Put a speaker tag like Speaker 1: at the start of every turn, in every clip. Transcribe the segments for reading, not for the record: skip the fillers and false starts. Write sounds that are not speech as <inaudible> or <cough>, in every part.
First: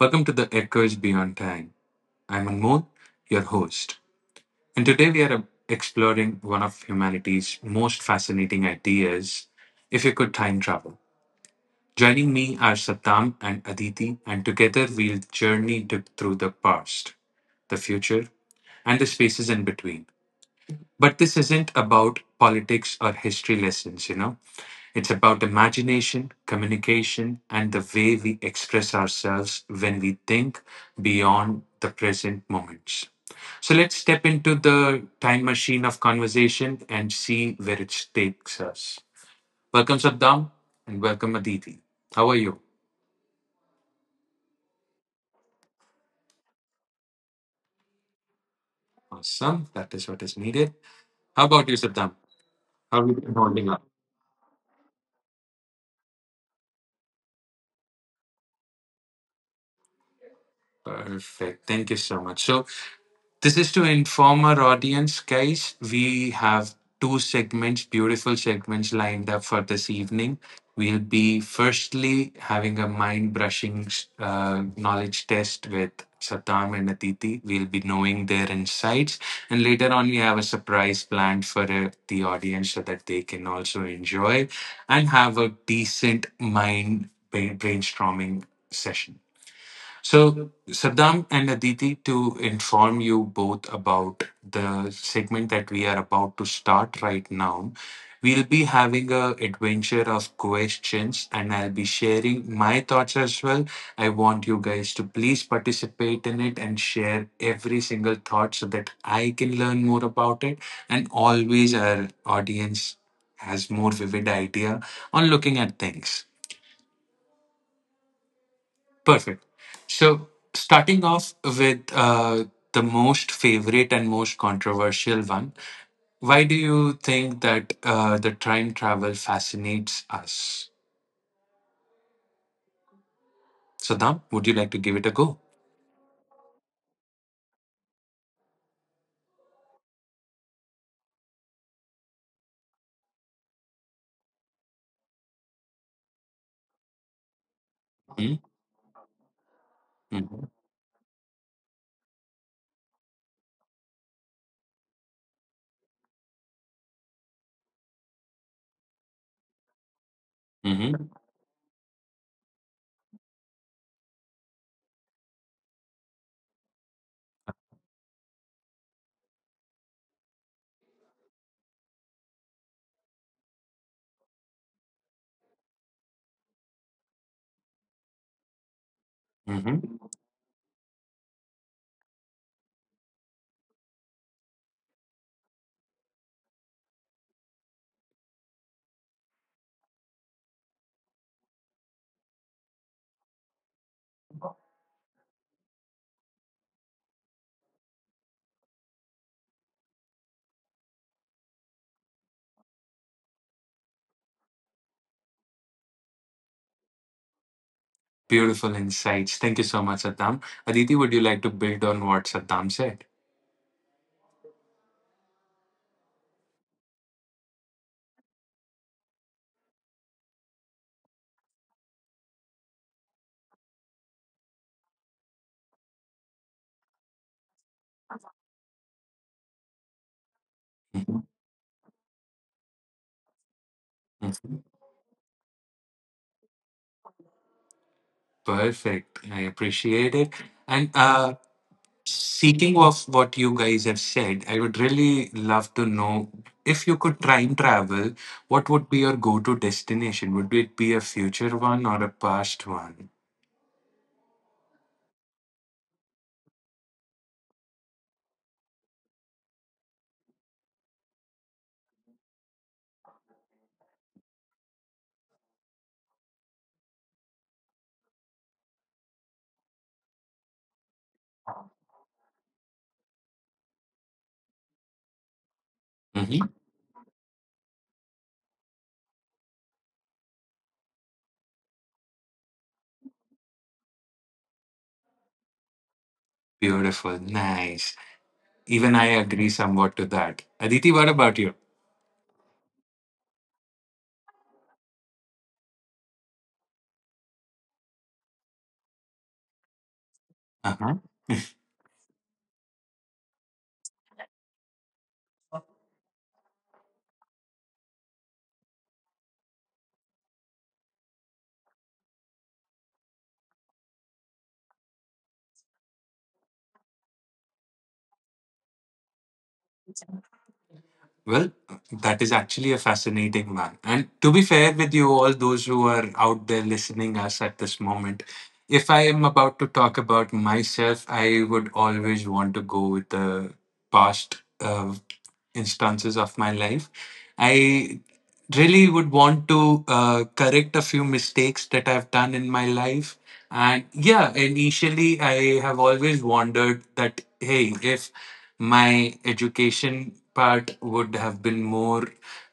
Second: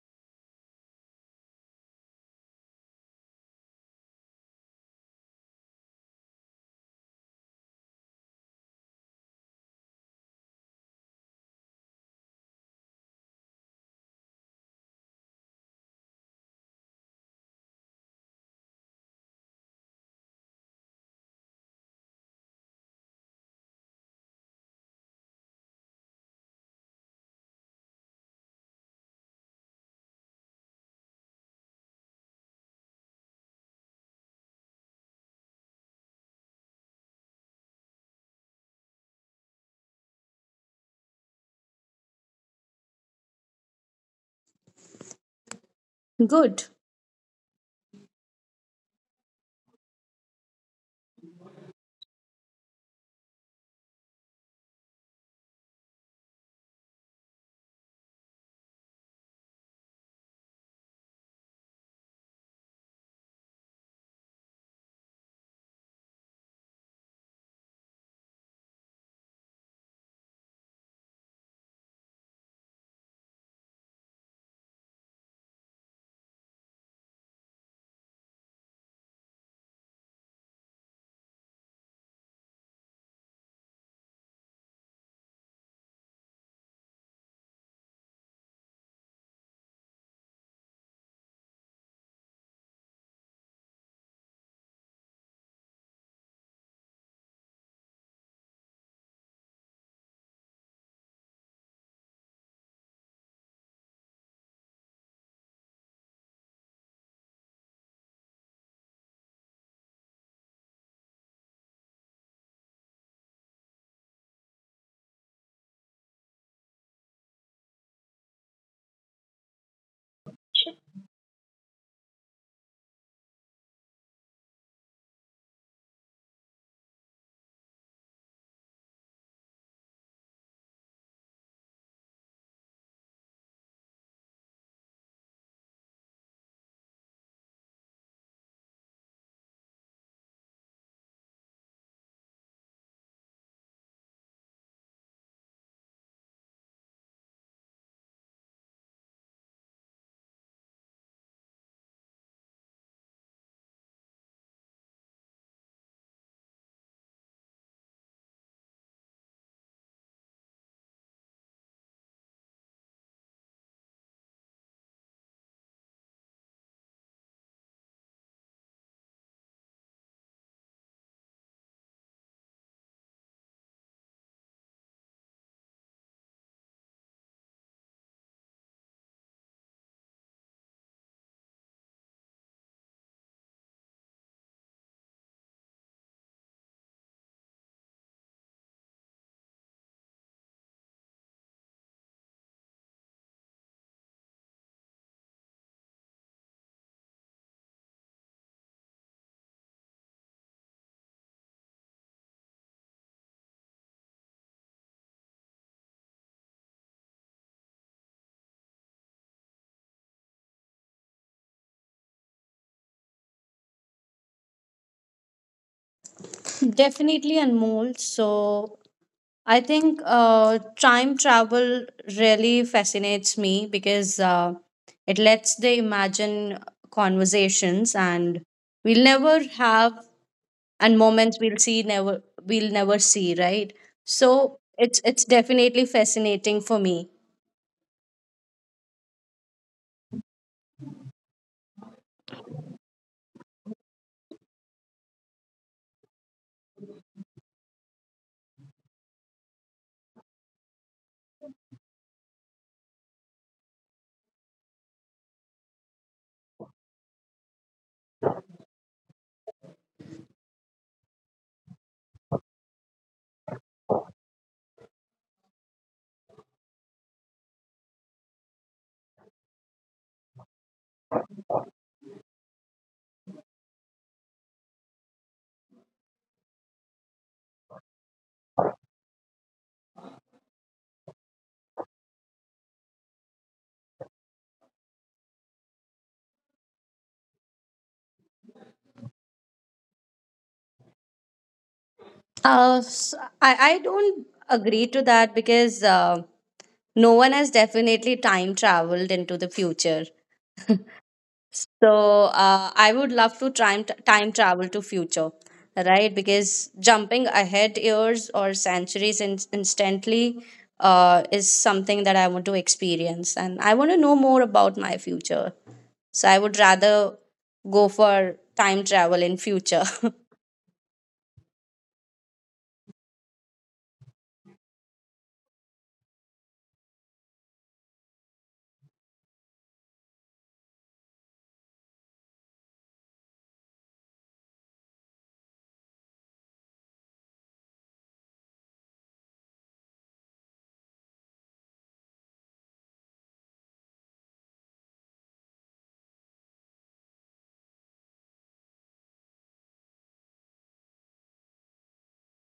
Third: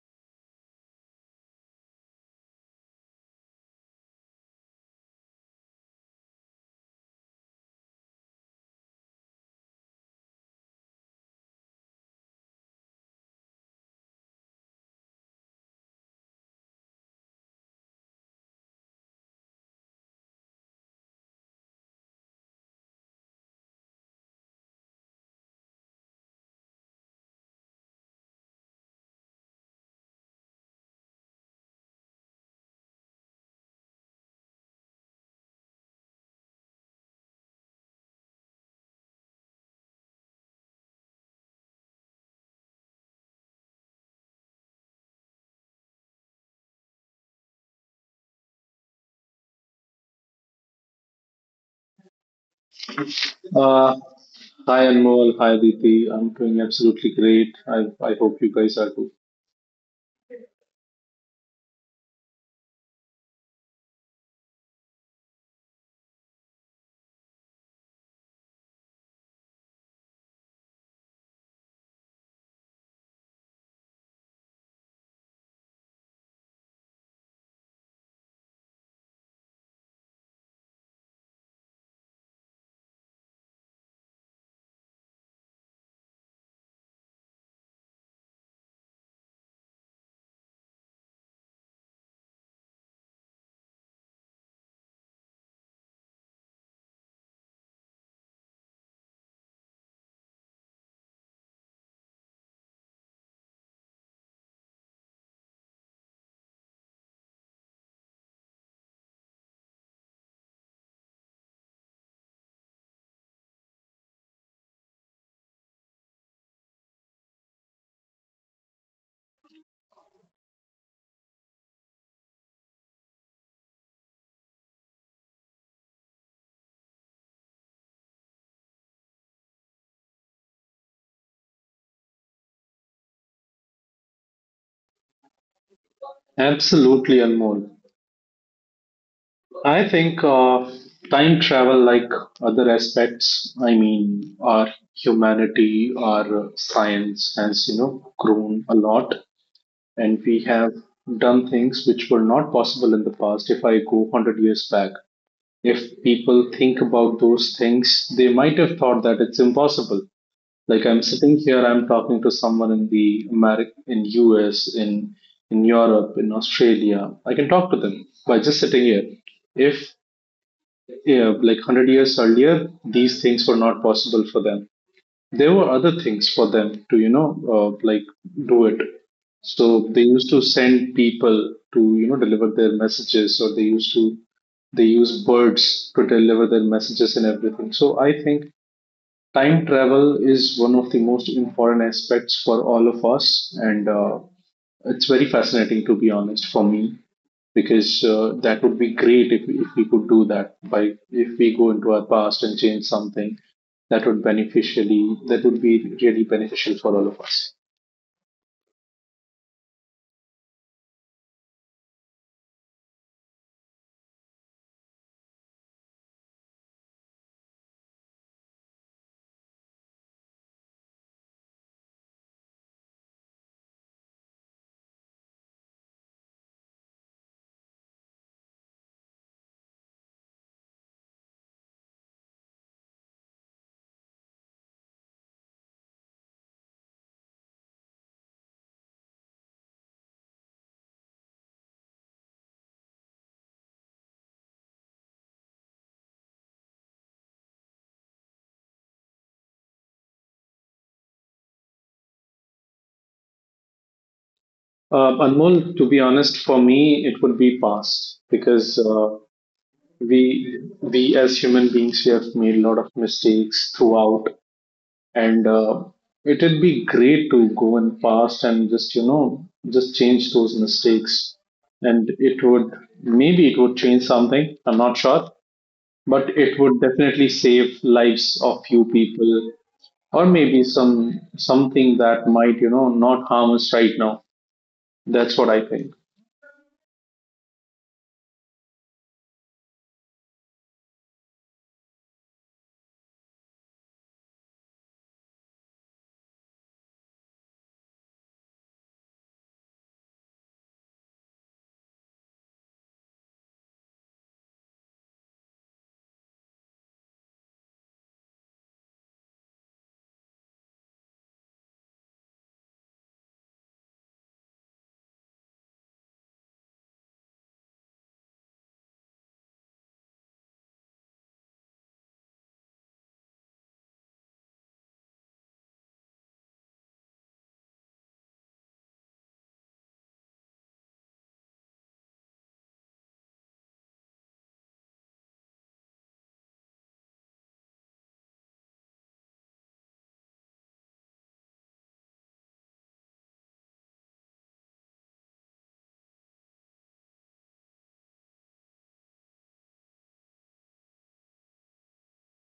Speaker 1: Welcome to the Echoes Beyond Time. I'm Anmol, your host, and today we are exploring one of humanity's most fascinating ideas if you could time travel. Joining me are Satam and Aditi, and together we'll journey through the past, the future, and the spaces in between. But this isn't about politics or history lessons. It's about imagination, communication, and the way we express ourselves when we think beyond the present moments. So let's step into the time machine of conversation and see where it takes us. Welcome, Saddam, and welcome, Aditi. How are you?
Speaker 2: Good,
Speaker 1: Awesome. That is what is needed. How about you, Saddam? How have you been holding up?
Speaker 3: Uh, Hi Anmol, hi Aditi. I'm doing absolutely great. I hope you guys are too.
Speaker 1: Perfect. Thank you so much. So, this is to inform our audience, guys. We have two segments, beautiful segments lined up for this evening. We'll be firstly having a mind brushing knowledge test with Satam and Aditi. We'll be knowing their insights. And later on, we have a surprise planned for the audience so that they can also enjoy and have a decent mind brainstorming session. So, Saddam and Aditi, to inform you both about the segment that we are about to start right now, we'll be having a adventure of questions, and I'll be sharing my thoughts as well. I want you guys to please participate in it and share every single thought so that I can learn more about it, and always our audience has more vivid idea on looking at things. Perfect. So, starting off with the most favorite and most controversial one, why do you think that the time travel fascinates us? Saddam, would you like to give it a go?
Speaker 3: Absolutely, Anmol. I think time travel, like other aspects, I mean, our humanity, our science has, you know,
Speaker 1: Hmm?
Speaker 3: grown a lot, and we
Speaker 1: Mm-hmm.
Speaker 3: have done things which were not possible in the past. If I go 100 years back, if people think about those things, they might have thought that it's impossible. Like I'm
Speaker 1: Mm-hmm.
Speaker 3: sitting here, I'm talking to someone in in US, in Europe, in Australia. I can talk to them by just sitting here. If Yeah, like 100 years earlier, these things were not possible for them. There were other things for them to, you know, like do it. So they
Speaker 1: Hmm.
Speaker 3: used to send people to, deliver their messages, or they use birds to deliver their messages and everything. So I think time travel is one of the most important aspects for all of us, and it's very fascinating, to be honest, for me because that would be great if we could do that by if we go into our past and change something that would be really beneficial for all of us.
Speaker 1: Beautiful insights. Thank you so much, Saddam. Aditi, would you like to build on what Saddam said?
Speaker 2: definitely, Anmol. So I think time travel really fascinates me because it lets the imagine conversations, and we'll never have, and
Speaker 1: Mhm.
Speaker 2: moments we'll never see, right? So it's definitely fascinating for me.
Speaker 1: Perfect. I appreciate it. And Speaking of what you guys have said, I would really love to know if you could time travel, what would be your go to destination? Would it be a future one or a past one?
Speaker 3: Anmol, to be honest, for me, it would be past because we as human beings, we have made a lot of mistakes throughout, and it'd be great to go in past and just you know just change those mistakes, and it would maybe it would change something. I'm not sure, but
Speaker 1: Hmm.
Speaker 3: it would definitely save lives of few people, or maybe something that might not harm us right now. That's what I think.
Speaker 1: Beautiful. Nice. Even I agree somewhat to that. Aditi, what about you?
Speaker 2: S I don't agree to that because no one has definitely time traveled into the future. So I would love to time travel to future, right? Because jumping ahead years or centuries instantly is something that I want to experience, and I want to know more about my future. So I would rather go for time travel in future. <laughs>
Speaker 1: Well, that is actually a fascinating one. And to be fair with you, all those who are out there listening us at this moment, if I am about to talk about myself, I would always want to go with the past instances of my life. I really would want to correct a few mistakes that I've done in my life. And yeah, initially I have always wondered that, hey, if my education part would have been more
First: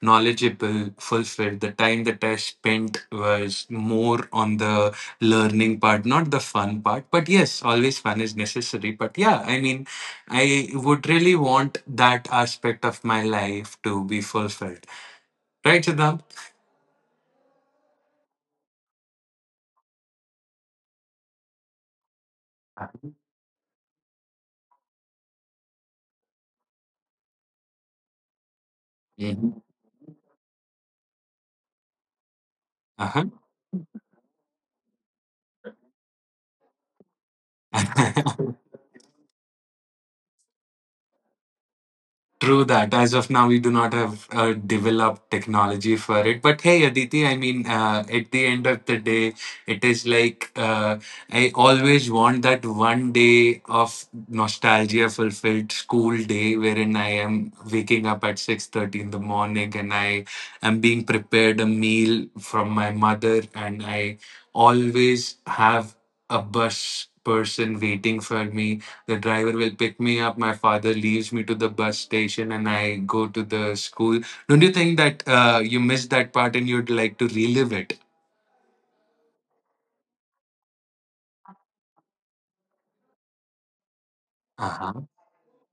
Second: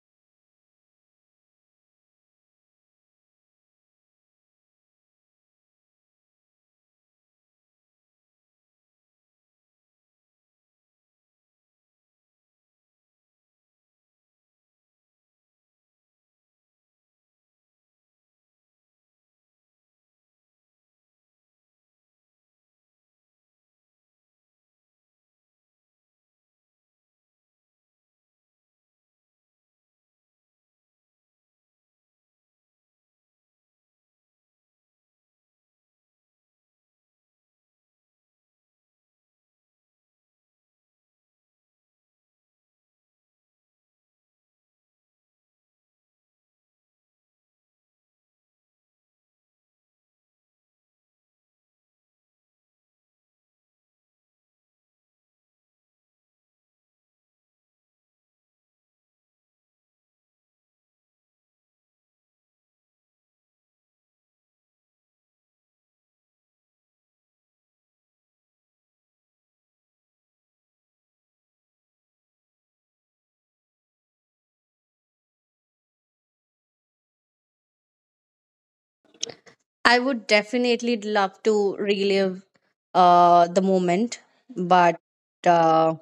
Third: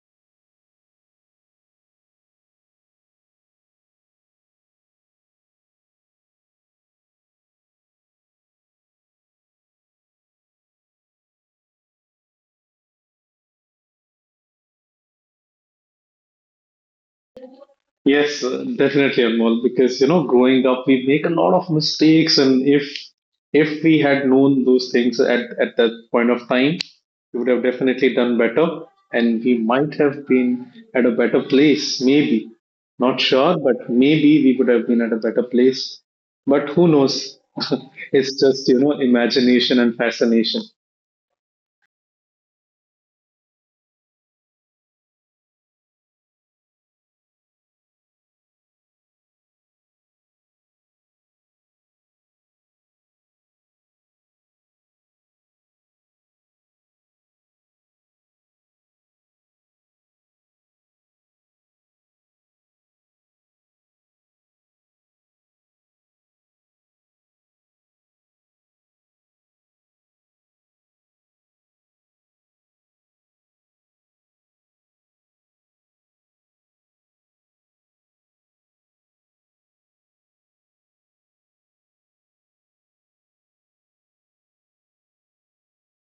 Speaker 1: knowledgeable, fulfilled. The time that I spent was more on the learning part, not the fun part. But yes, always fun is necessary. But yeah, I mean, I would really want that aspect of my life to be fulfilled. Right, Siddham?
Speaker 3: Yes, definitely, Anmol, because, you know, growing up, we make a lot of mistakes, and if we had known those things at that point of time, we would have definitely done better, and we might
Speaker 1: Hmm.
Speaker 3: have been at a better place, maybe. Not sure,
Speaker 1: Uh-huh.
Speaker 3: but maybe we would have been at a better place. But who knows? <laughs> It's just
Speaker 1: <laughs>
Speaker 3: imagination and fascination.
Speaker 1: True that. As of now, we do not have developed technology for it. But hey, Aditi, I mean, at the end of the day, it is like I always want that one day of nostalgia fulfilled school day wherein I am waking up at 6:30 in the morning and I am being prepared a meal from my mother and I always have a bus person waiting for me the driver will pick me up. My father leaves me to the bus station and I go to the school. Don't you think that you missed that part and you'd like to relive it?
Speaker 2: I would definitely love to relive the moment, but
Speaker 1: Uh-huh.
Speaker 2: uh,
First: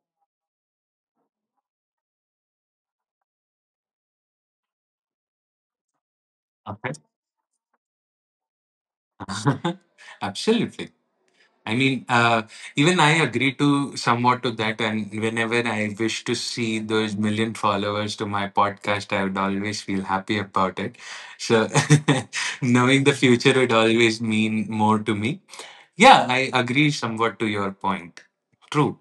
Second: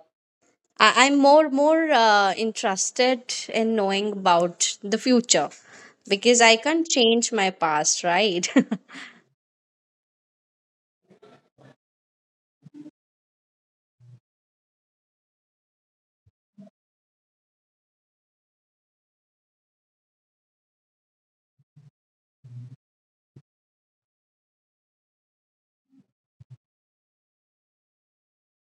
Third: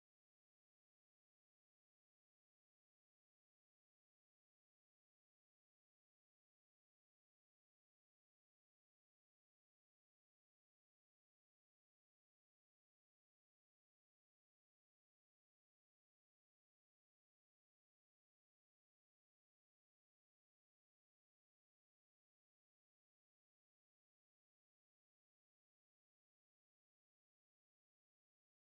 Speaker 2: I'm more interested in knowing about the future because I can't change my past, right? <laughs>
Speaker 1: Okay. <laughs> Absolutely. I mean, even I agree to somewhat to that. And whenever I wish to see those million followers to my podcast, I would always feel happy about it. So <laughs> knowing the future would always mean more to me. Yeah, I agree somewhat to your point. True.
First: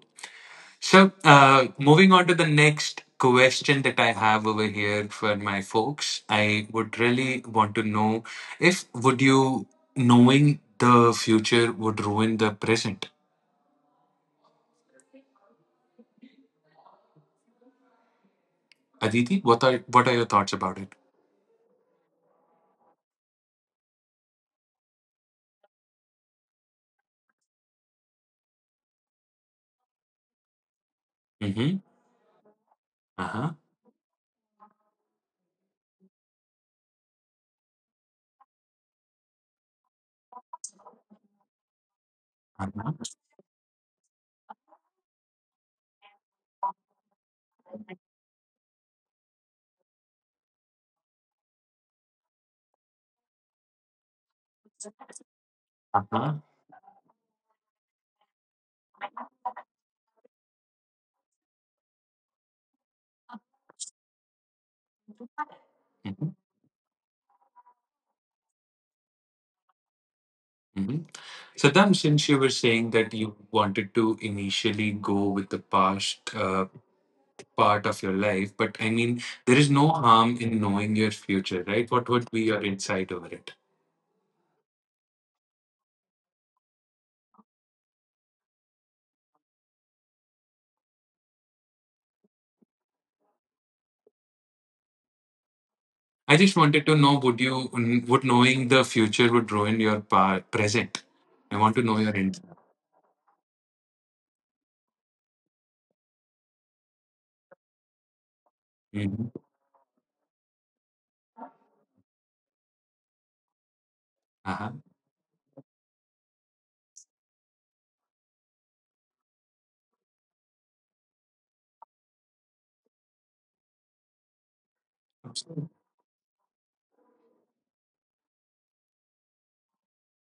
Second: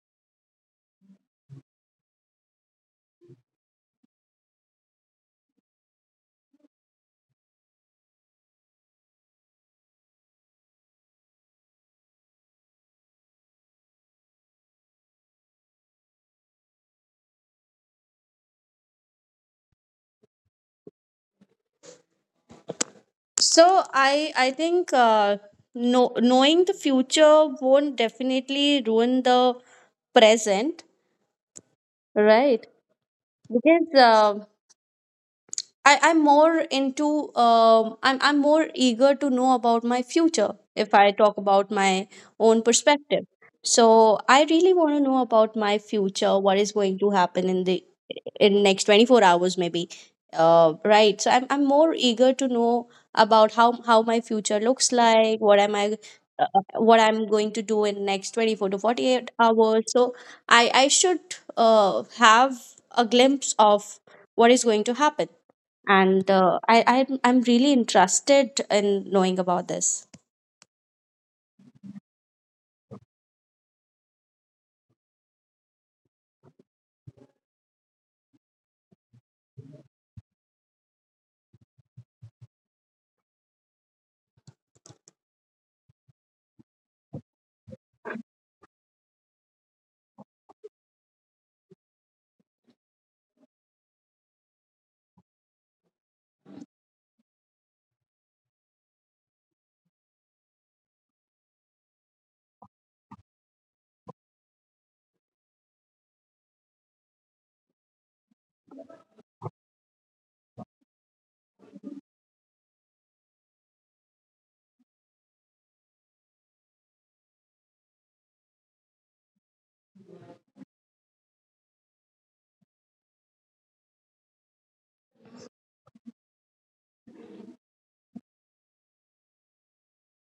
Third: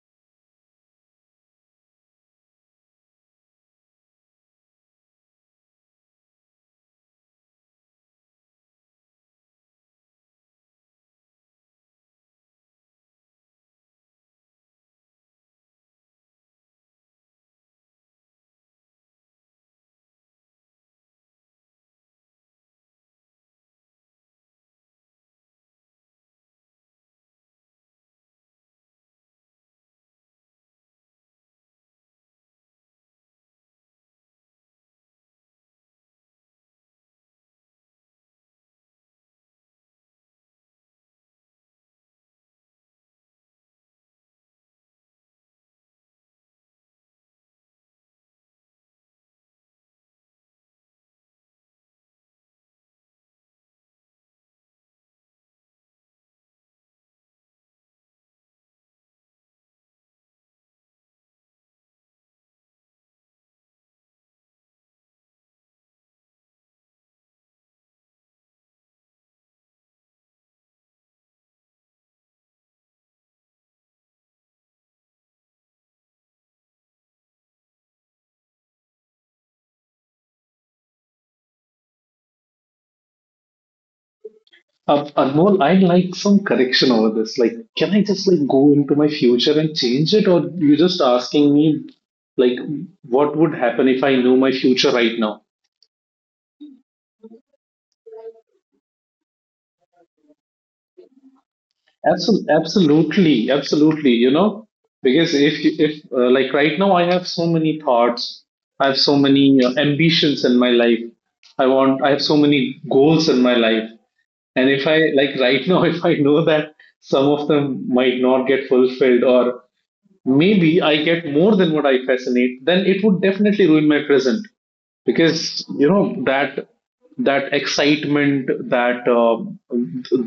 Speaker 1: So, moving on to the next question that I have over here for my folks, I would really want to know if would you knowing the future would ruin the present? Aditi, what are your thoughts about it?
Speaker 2: So I think no, knowing the future won't definitely ruin the present,
Speaker 1: Mm-hmm.
Speaker 2: right?
Speaker 1: Uh-huh.
Speaker 2: Because I'm more into I'm more eager to know about my future if I talk about my own
Speaker 1: Uh-huh.
Speaker 2: perspective. So I really want to know about my future, what is going to happen in the in next 24 hours maybe right. So I'm more eager to know about how my future looks like, what am I
Speaker 1: Uh-huh.
Speaker 2: what I'm going to do in next 24 to 48 hours. So I should have a glimpse of what is going to happen,
Speaker 1: Mm-hmm.
Speaker 2: and I'm really interested in knowing about this.
Speaker 1: Mm-hmm. Saddam, since you were saying that you wanted to initially go with the past part of your life. But I mean, there is no harm in knowing your future, right? What would be your insight over it?
Speaker 3: Anmol, I'd like some correction over this. Like, can I just like go into my future and change it, or you just asking me like what would happen if I knew my future right now?
Speaker 1: I just wanted to know would you, would knowing the future would ruin your present? I want to know your insight.
Speaker 3: Absolutely, absolutely, absolutely. You know, because if like right now I have so many thoughts, I have so
Speaker 1: Hmm.
Speaker 3: many ambitions in my life. I have so many goals in my life, and if I like right now, <laughs> if I know that some of them might not get fulfilled, or maybe I get more than what I fascinate, then it would definitely ruin my present because
Speaker 1: Uh-huh.
Speaker 3: you know that that excitement, that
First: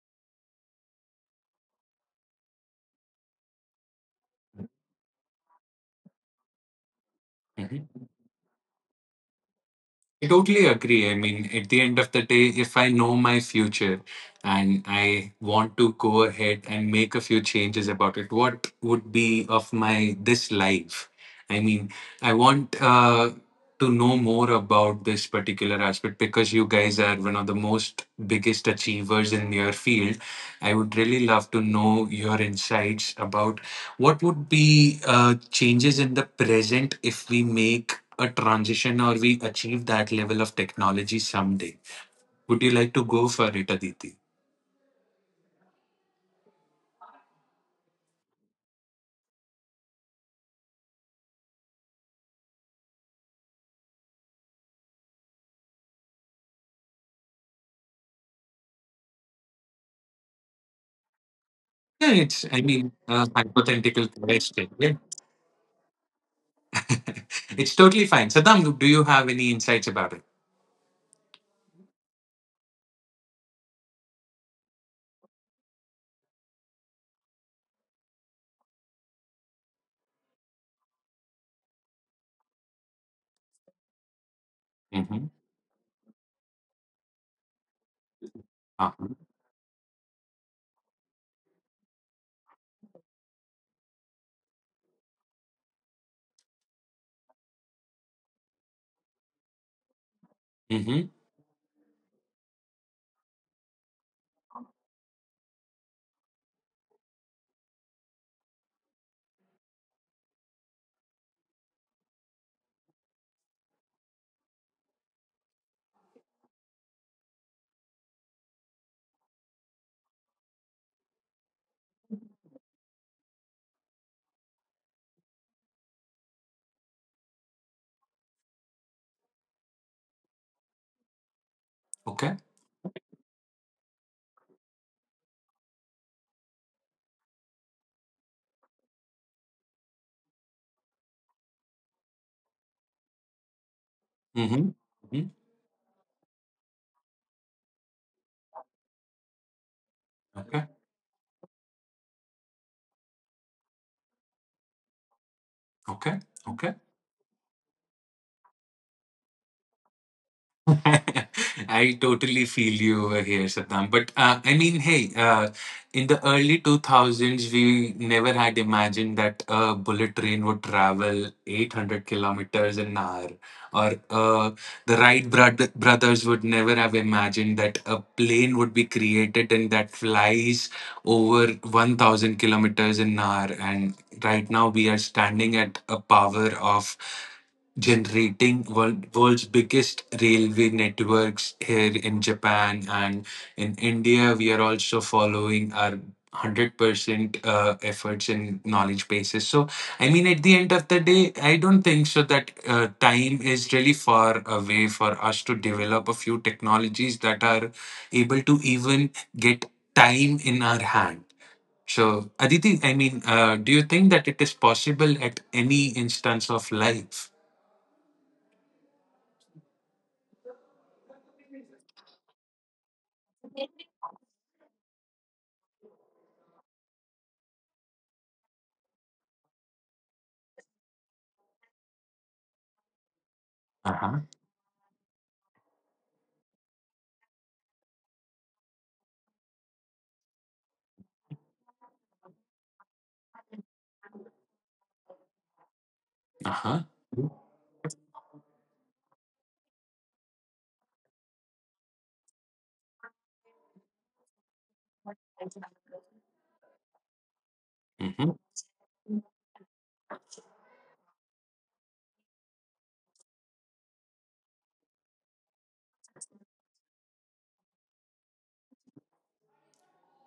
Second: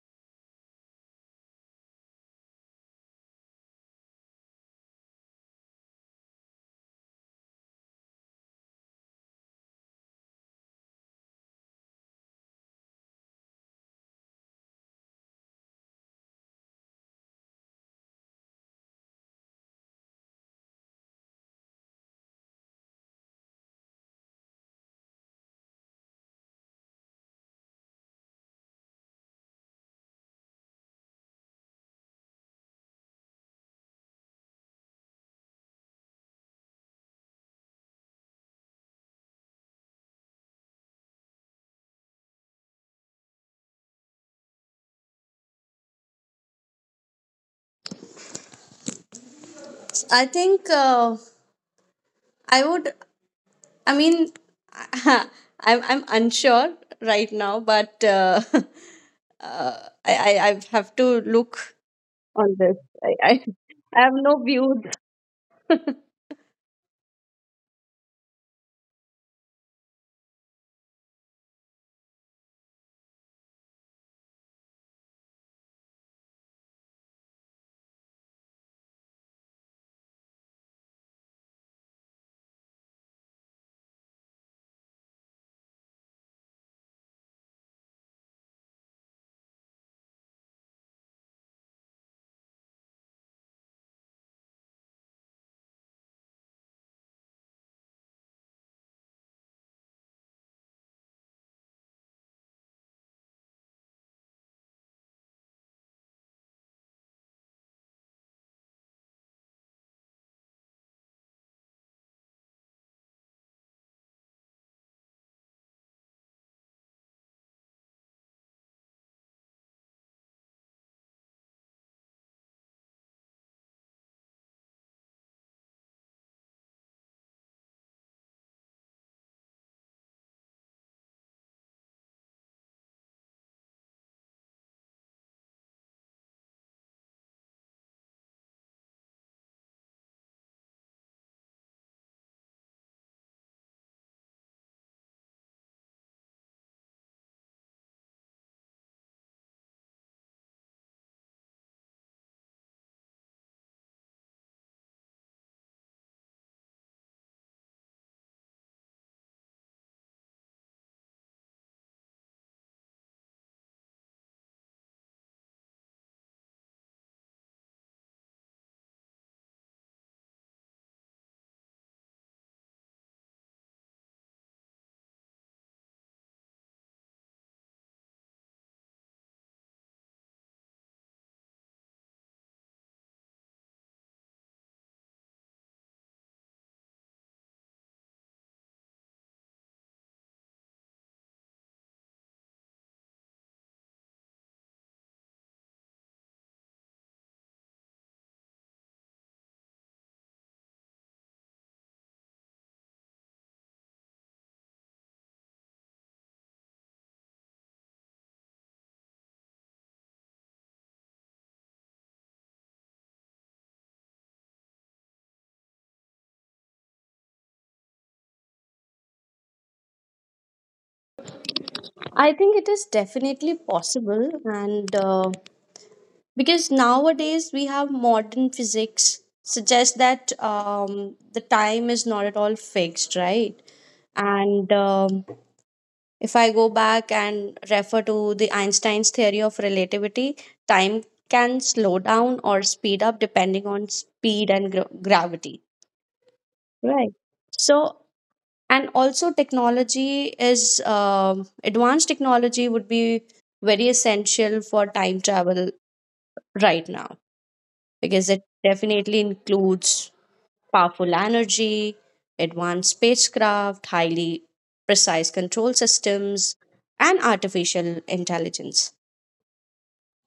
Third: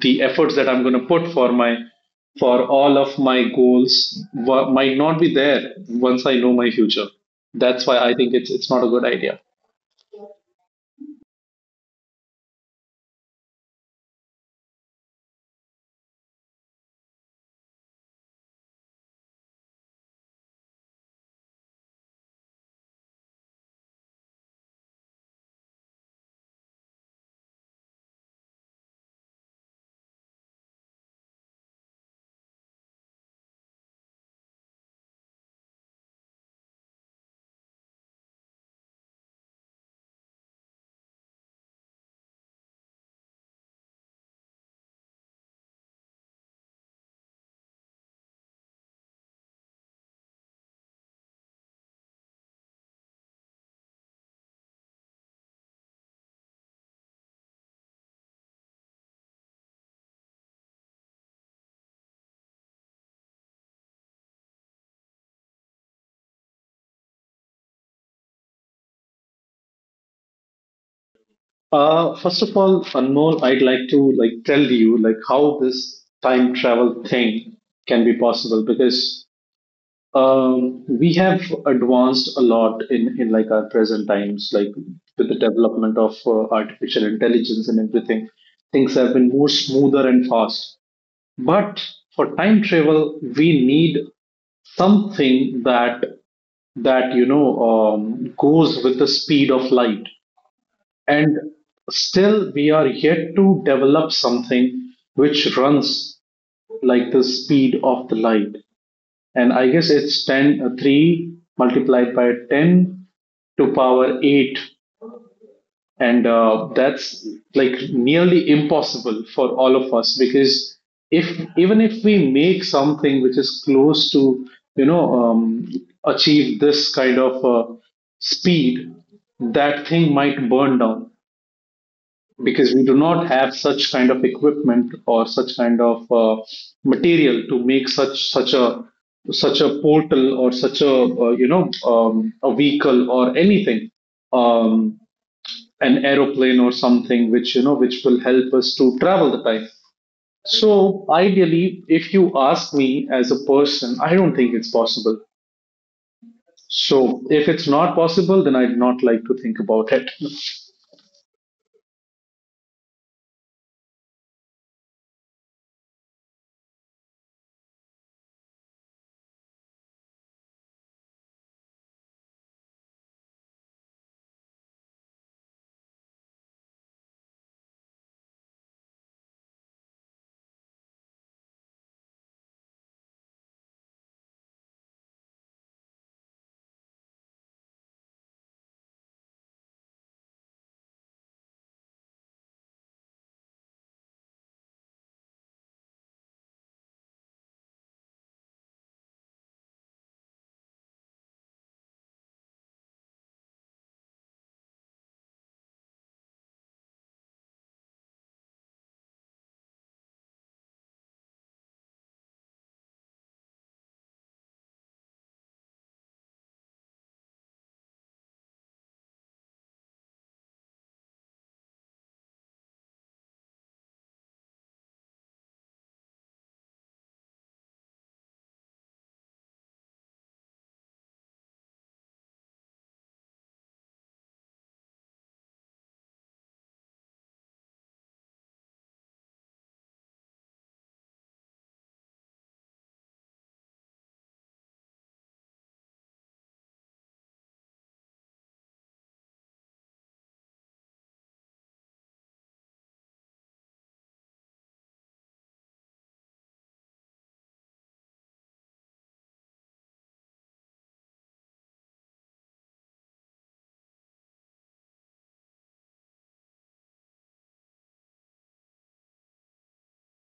Speaker 3: the efforts that I'm going to put for all of my goals might not be there once I know my future. That's why
Speaker 1: Ừm.
Speaker 3: I think it's not a good idea.
Speaker 1: I totally agree. I mean, at the end of the day, if I know my future and I want to go ahead and make a few changes about it, what would be of my this life? I mean, I want to know more about this particular aspect because you guys are one of the most biggest achievers in your field. I would really love to know your insights about what would be changes in the present if we make a transition or we achieve that level of technology someday. Would you like to go for it, Aditi?
Speaker 2: I think I would, I mean, <laughs> i'm I'm unsure right now, but <laughs> I have to look
Speaker 1: Yeah, it's,
Speaker 2: on
Speaker 1: I
Speaker 2: this.
Speaker 1: mean,
Speaker 2: I,
Speaker 1: a
Speaker 2: I, <laughs> I
Speaker 1: hypothetical
Speaker 2: have no
Speaker 1: question.
Speaker 2: views.
Speaker 1: Yeah. <laughs> It's totally fine. Saddam, do you have any insights about it?
Speaker 3: First of all, Anmol, I'd like to like tell you like how this time travel thing can be possible because we have advanced a lot in like our present times, like
Speaker 1: Mm-hmm.
Speaker 3: with the development of artificial intelligence and everything. Things
Speaker 1: Uh-huh.
Speaker 3: have been more smoother and fast. But for time travel, we need something that goes with the speed of light.
Speaker 1: Mm-hmm.
Speaker 3: And still, we are yet to develop something which runs like the speed of the light, and I guess it's 10 3 multiplied by 10 to power 8. And that's like nearly impossible for all of us because if even if we make something which is close to, you know, achieve this kind of speed, that thing might burn down
Speaker 1: Okay.
Speaker 3: because we do not have such kind of equipment or such kind of material to make such a portal or such a a vehicle or anything,
Speaker 1: Mm-hmm.
Speaker 3: um,
Speaker 1: Mm-hmm.
Speaker 3: an aeroplane or something which, which will help us to travel the time.
Speaker 1: Okay.
Speaker 3: So ideally, if you ask me as a person, I don't think it's possible.
Speaker 1: Okay. Okay.
Speaker 3: So if it's not possible, then I'd not like to think about it.
Speaker 1: <laughs> I totally feel you over here, Saddam. But I mean, hey, in the early 2000s, we never had imagined that a bullet train would travel 800 kilometers an hour, or the brothers would never have imagined that a plane would be created and that flies over 1,000 kilometers an hour. And right now, we are standing at a power of generating world's biggest railway networks here in Japan and in India. We are also following our 100% efforts in knowledge bases. So, I mean, at the end of the day, I don't think so that time is really far away for us to develop a few technologies that are able to even get time in our hand. So, Aditi, I mean, do you think that it is possible at any instance of life?
Speaker 2: <laughs> I think it is definitely possible, and because nowadays we have modern physics suggests that the time is not at all fixed, right? And if I go back and refer to the Einstein's theory of relativity, time can slow down or speed up depending on speed and gravity.
Speaker 1: Uh-huh.
Speaker 2: Right. So and also technology is, advanced technology would be very essential for time travel right now, because
Speaker 1: Hmm.
Speaker 2: it definitely includes powerful energy, advanced spacecraft, highly precise control systems, and artificial intelligence.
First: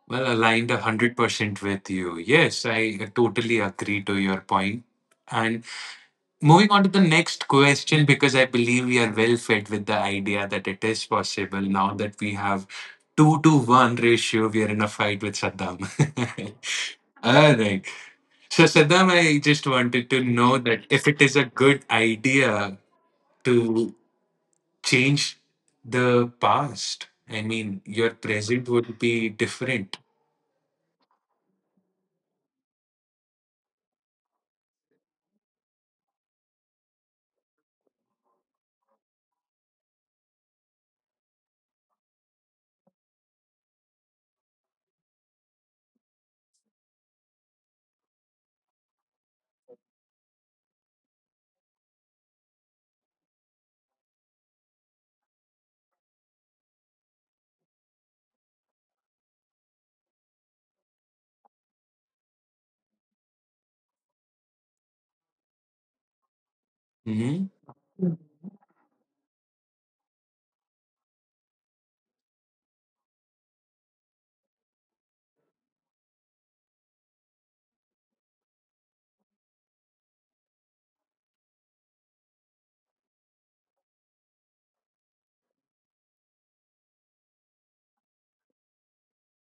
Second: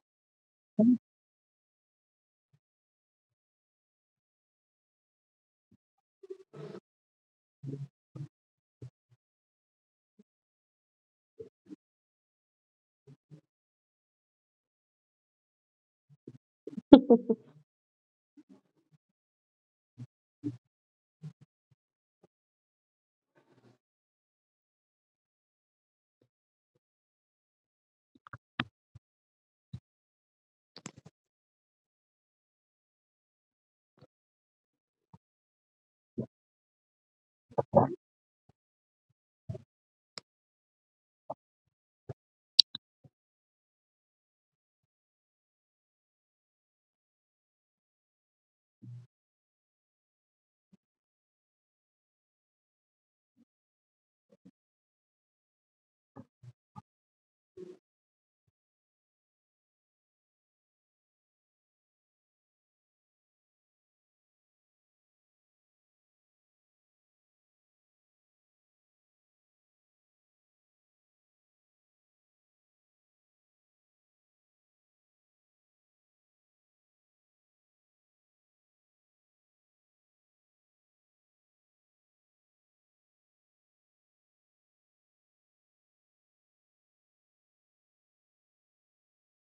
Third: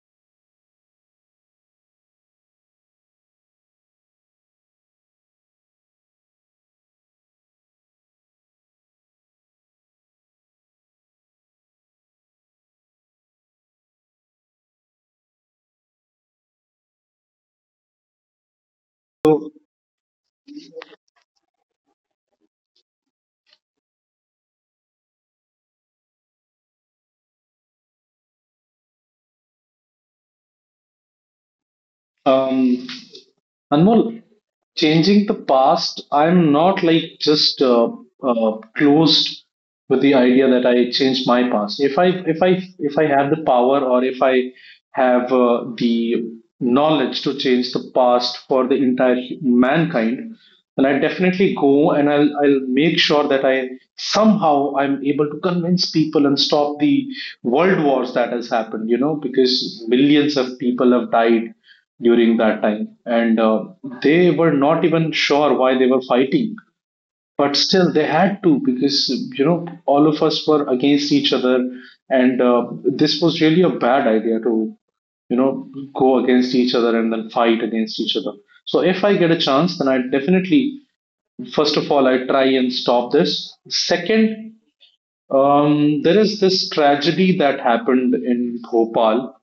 Speaker 1: Well, aligned 100% with you. Yes, I totally agree to your point. And moving on to the next question, because I believe we are well fit with the idea that it is possible now that we have two to one ratio, we are in a fight with Saddam. <laughs>
Speaker 2: <laughs>
Speaker 1: All right. So, Saddam, I
Speaker 3: So,
Speaker 1: just wanted to know that if it is a good idea to change the past, I mean, your present would be different.
Speaker 3: um, Anmol, changing the past, I'm not like just closed with the idea that I change my past. If I have the power, or if I have the knowledge to change the past for the entire mankind, then I definitely go, and I'll make sure that I somehow I'm able to convince people and stop the world wars that has happened, you know, because millions of people have died during that time, and they were not even sure why they were fighting, but
Speaker 1: Mm-hmm.
Speaker 3: still they had to because, you know, all of us were against each other, and this was really a bad idea to you know go against each other and then fight against each other. So if I get a chance, then I definitely, first of all, I try and stop this. Second, there is this tragedy that happened in Bhopal.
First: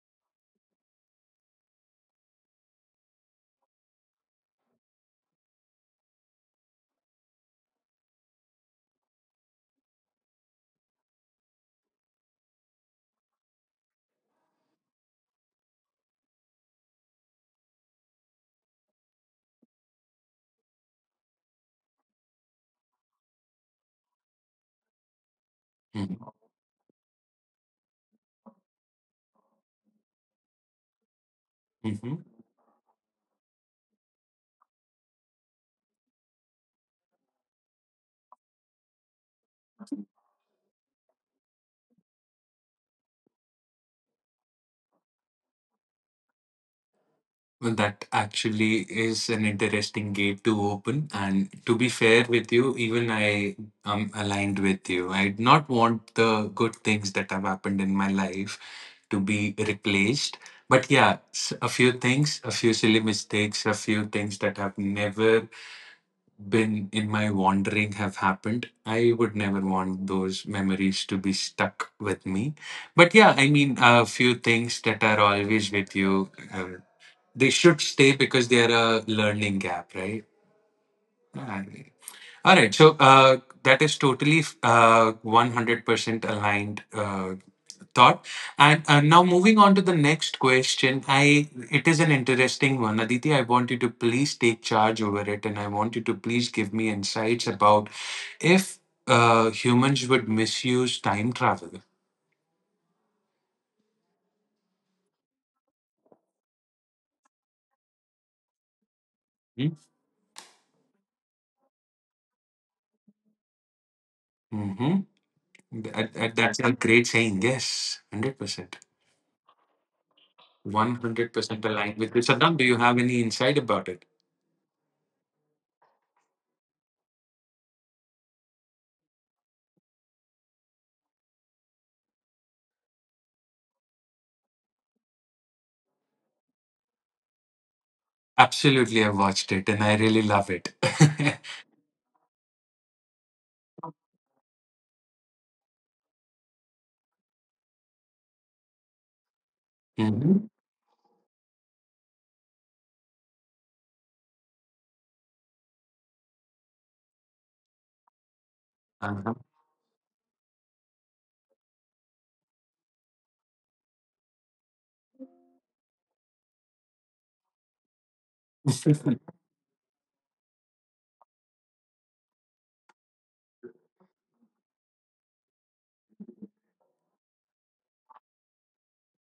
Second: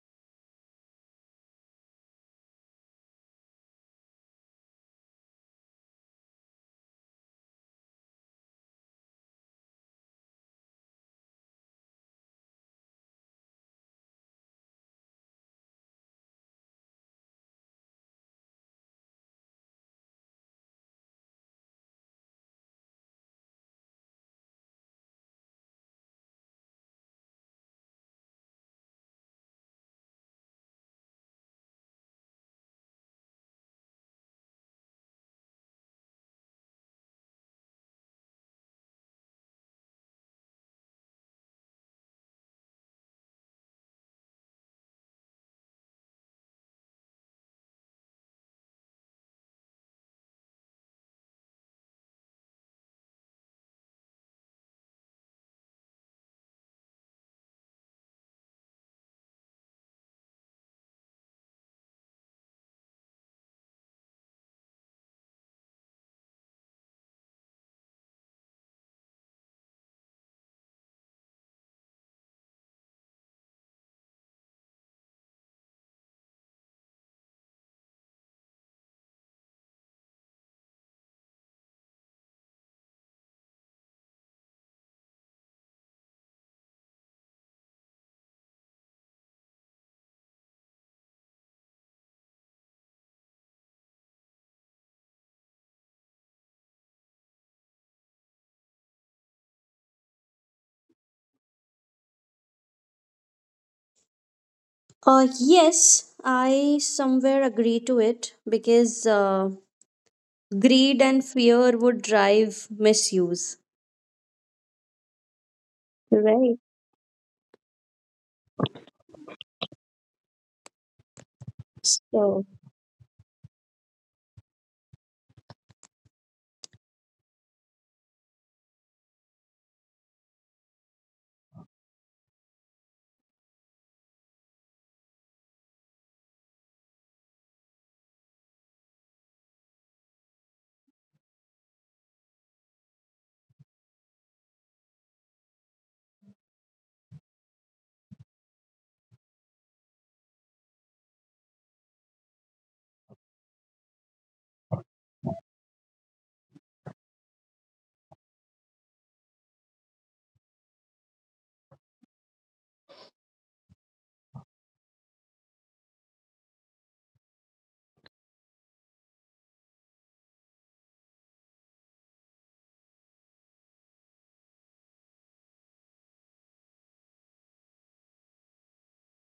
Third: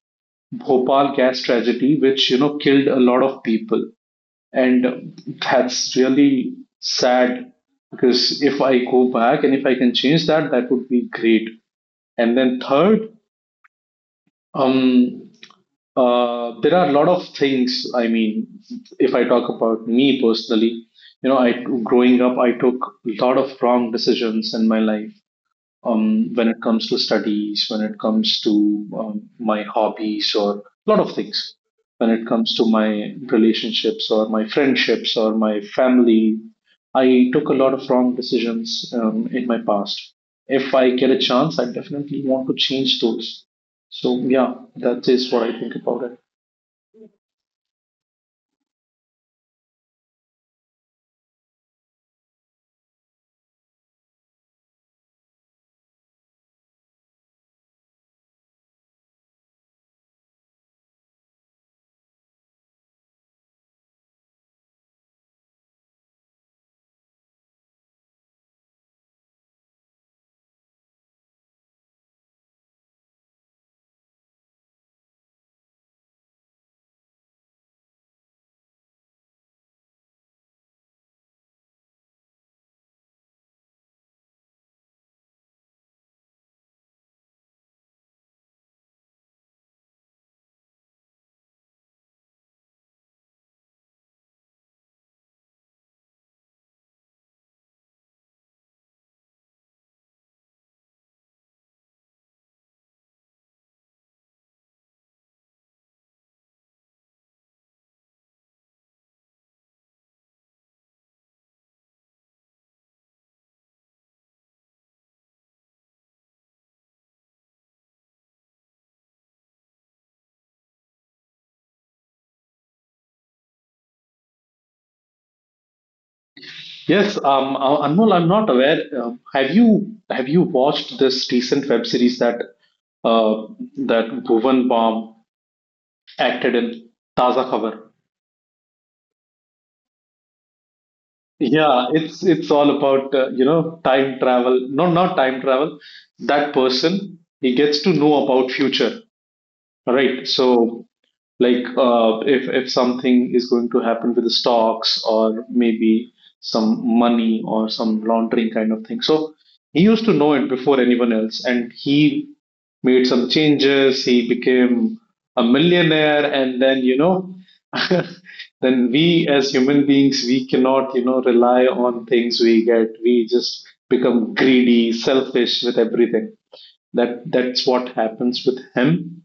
Speaker 3: Bhopal gas tragedy, which, you know, killed a lot of people, and that's really sad, because if I go back and if I can change that, that would be great. And then third, um, there are a lot of things. I mean, if I talk about me personally, you know, I growing up, I took a lot of wrong decisions in my life,
Speaker 1: Mm-hmm.
Speaker 3: when it comes to studies, when it comes to my hobbies, or a lot of things, when
Speaker 1: Mm-hmm.
Speaker 3: it comes to my relationships, or my friendships, or my family. I took a lot of wrong decisions in my past. If I get a chance, I definitely want to change those. So, yeah, that is what I think about it.
Speaker 1: Well, that actually is an interesting gate to open. And to be fair with you, even I am aligned with you. I do not want the good things that have happened in my life to be replaced. But yeah, a few things, a few silly mistakes, a few things that have never been in my wandering have happened. I would never want those memories to be stuck with me. But yeah, I mean, a few things that are always with you, they should stay because they are a learning gap, right? Ah, yeah. All right. So that is totally 100% aligned thought. And Now moving on to the next question, I it is an interesting one, Aditi. I want you to please take charge over it, and I want you to please give me insights about if humans would misuse time travel.
Speaker 2: yes, I somewhere agree to it because
Speaker 1: Hmm?
Speaker 2: greed and fear would drive misuse.
Speaker 1: Hmm. That, that's
Speaker 2: Right.
Speaker 1: a great saying. Yes, 100%. 100% aligned with you.
Speaker 2: So
Speaker 1: Saddam, do you have any insight about it?
Speaker 3: Yes, Anmol, I'm not aware. Have you watched this recent web series that uh, that Bhuvan Bam acted in, Taza Khabar?
Speaker 1: Absolutely, I watched it and I really love it. <laughs>
Speaker 3: Yeah, it's all about time travel. No, not time travel. That person, he gets to know about future, right?
Speaker 1: Mhm.
Speaker 3: So, like if something is going to happen with the stocks or maybe some money or some laundering kind of thing, so
Speaker 1: Uh-huh.
Speaker 3: he used to know it before anyone else, and he made some changes, he became a millionaire, and then, you know, <laughs> then we as human beings, we cannot, rely on things we get. We just become greedy, selfish with everything. That's what happens with him,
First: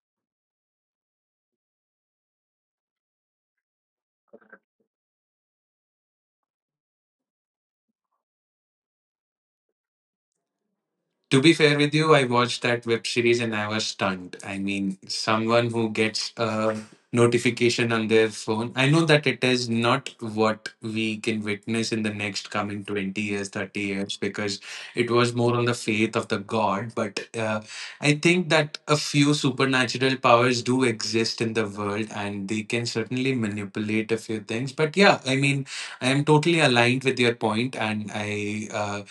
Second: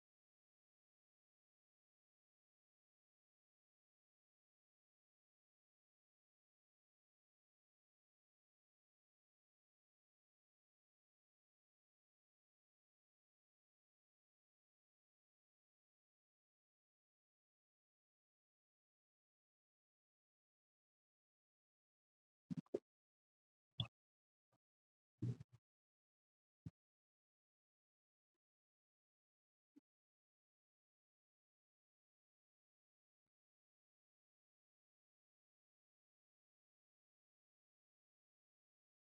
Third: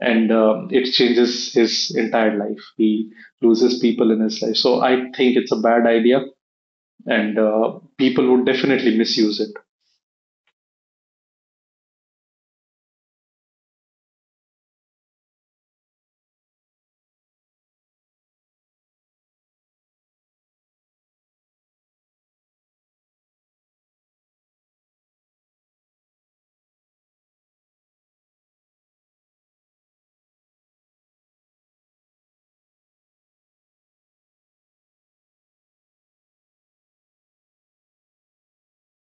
Speaker 3: and it changes his entire life. He loses people in his life. So I think it's a bad idea, and people would definitely misuse it.
Speaker 1: To be fair with you, I watched that web series and I was stunned. I mean, someone who gets a notification on their phone. I know that it is not what we can witness in the next coming 20 years, 30 years, because it was more on the faith of the God. But I think that a few supernatural powers do exist in the world and they can certainly manipulate a few things. But yeah, I mean, I am totally aligned with your point, and I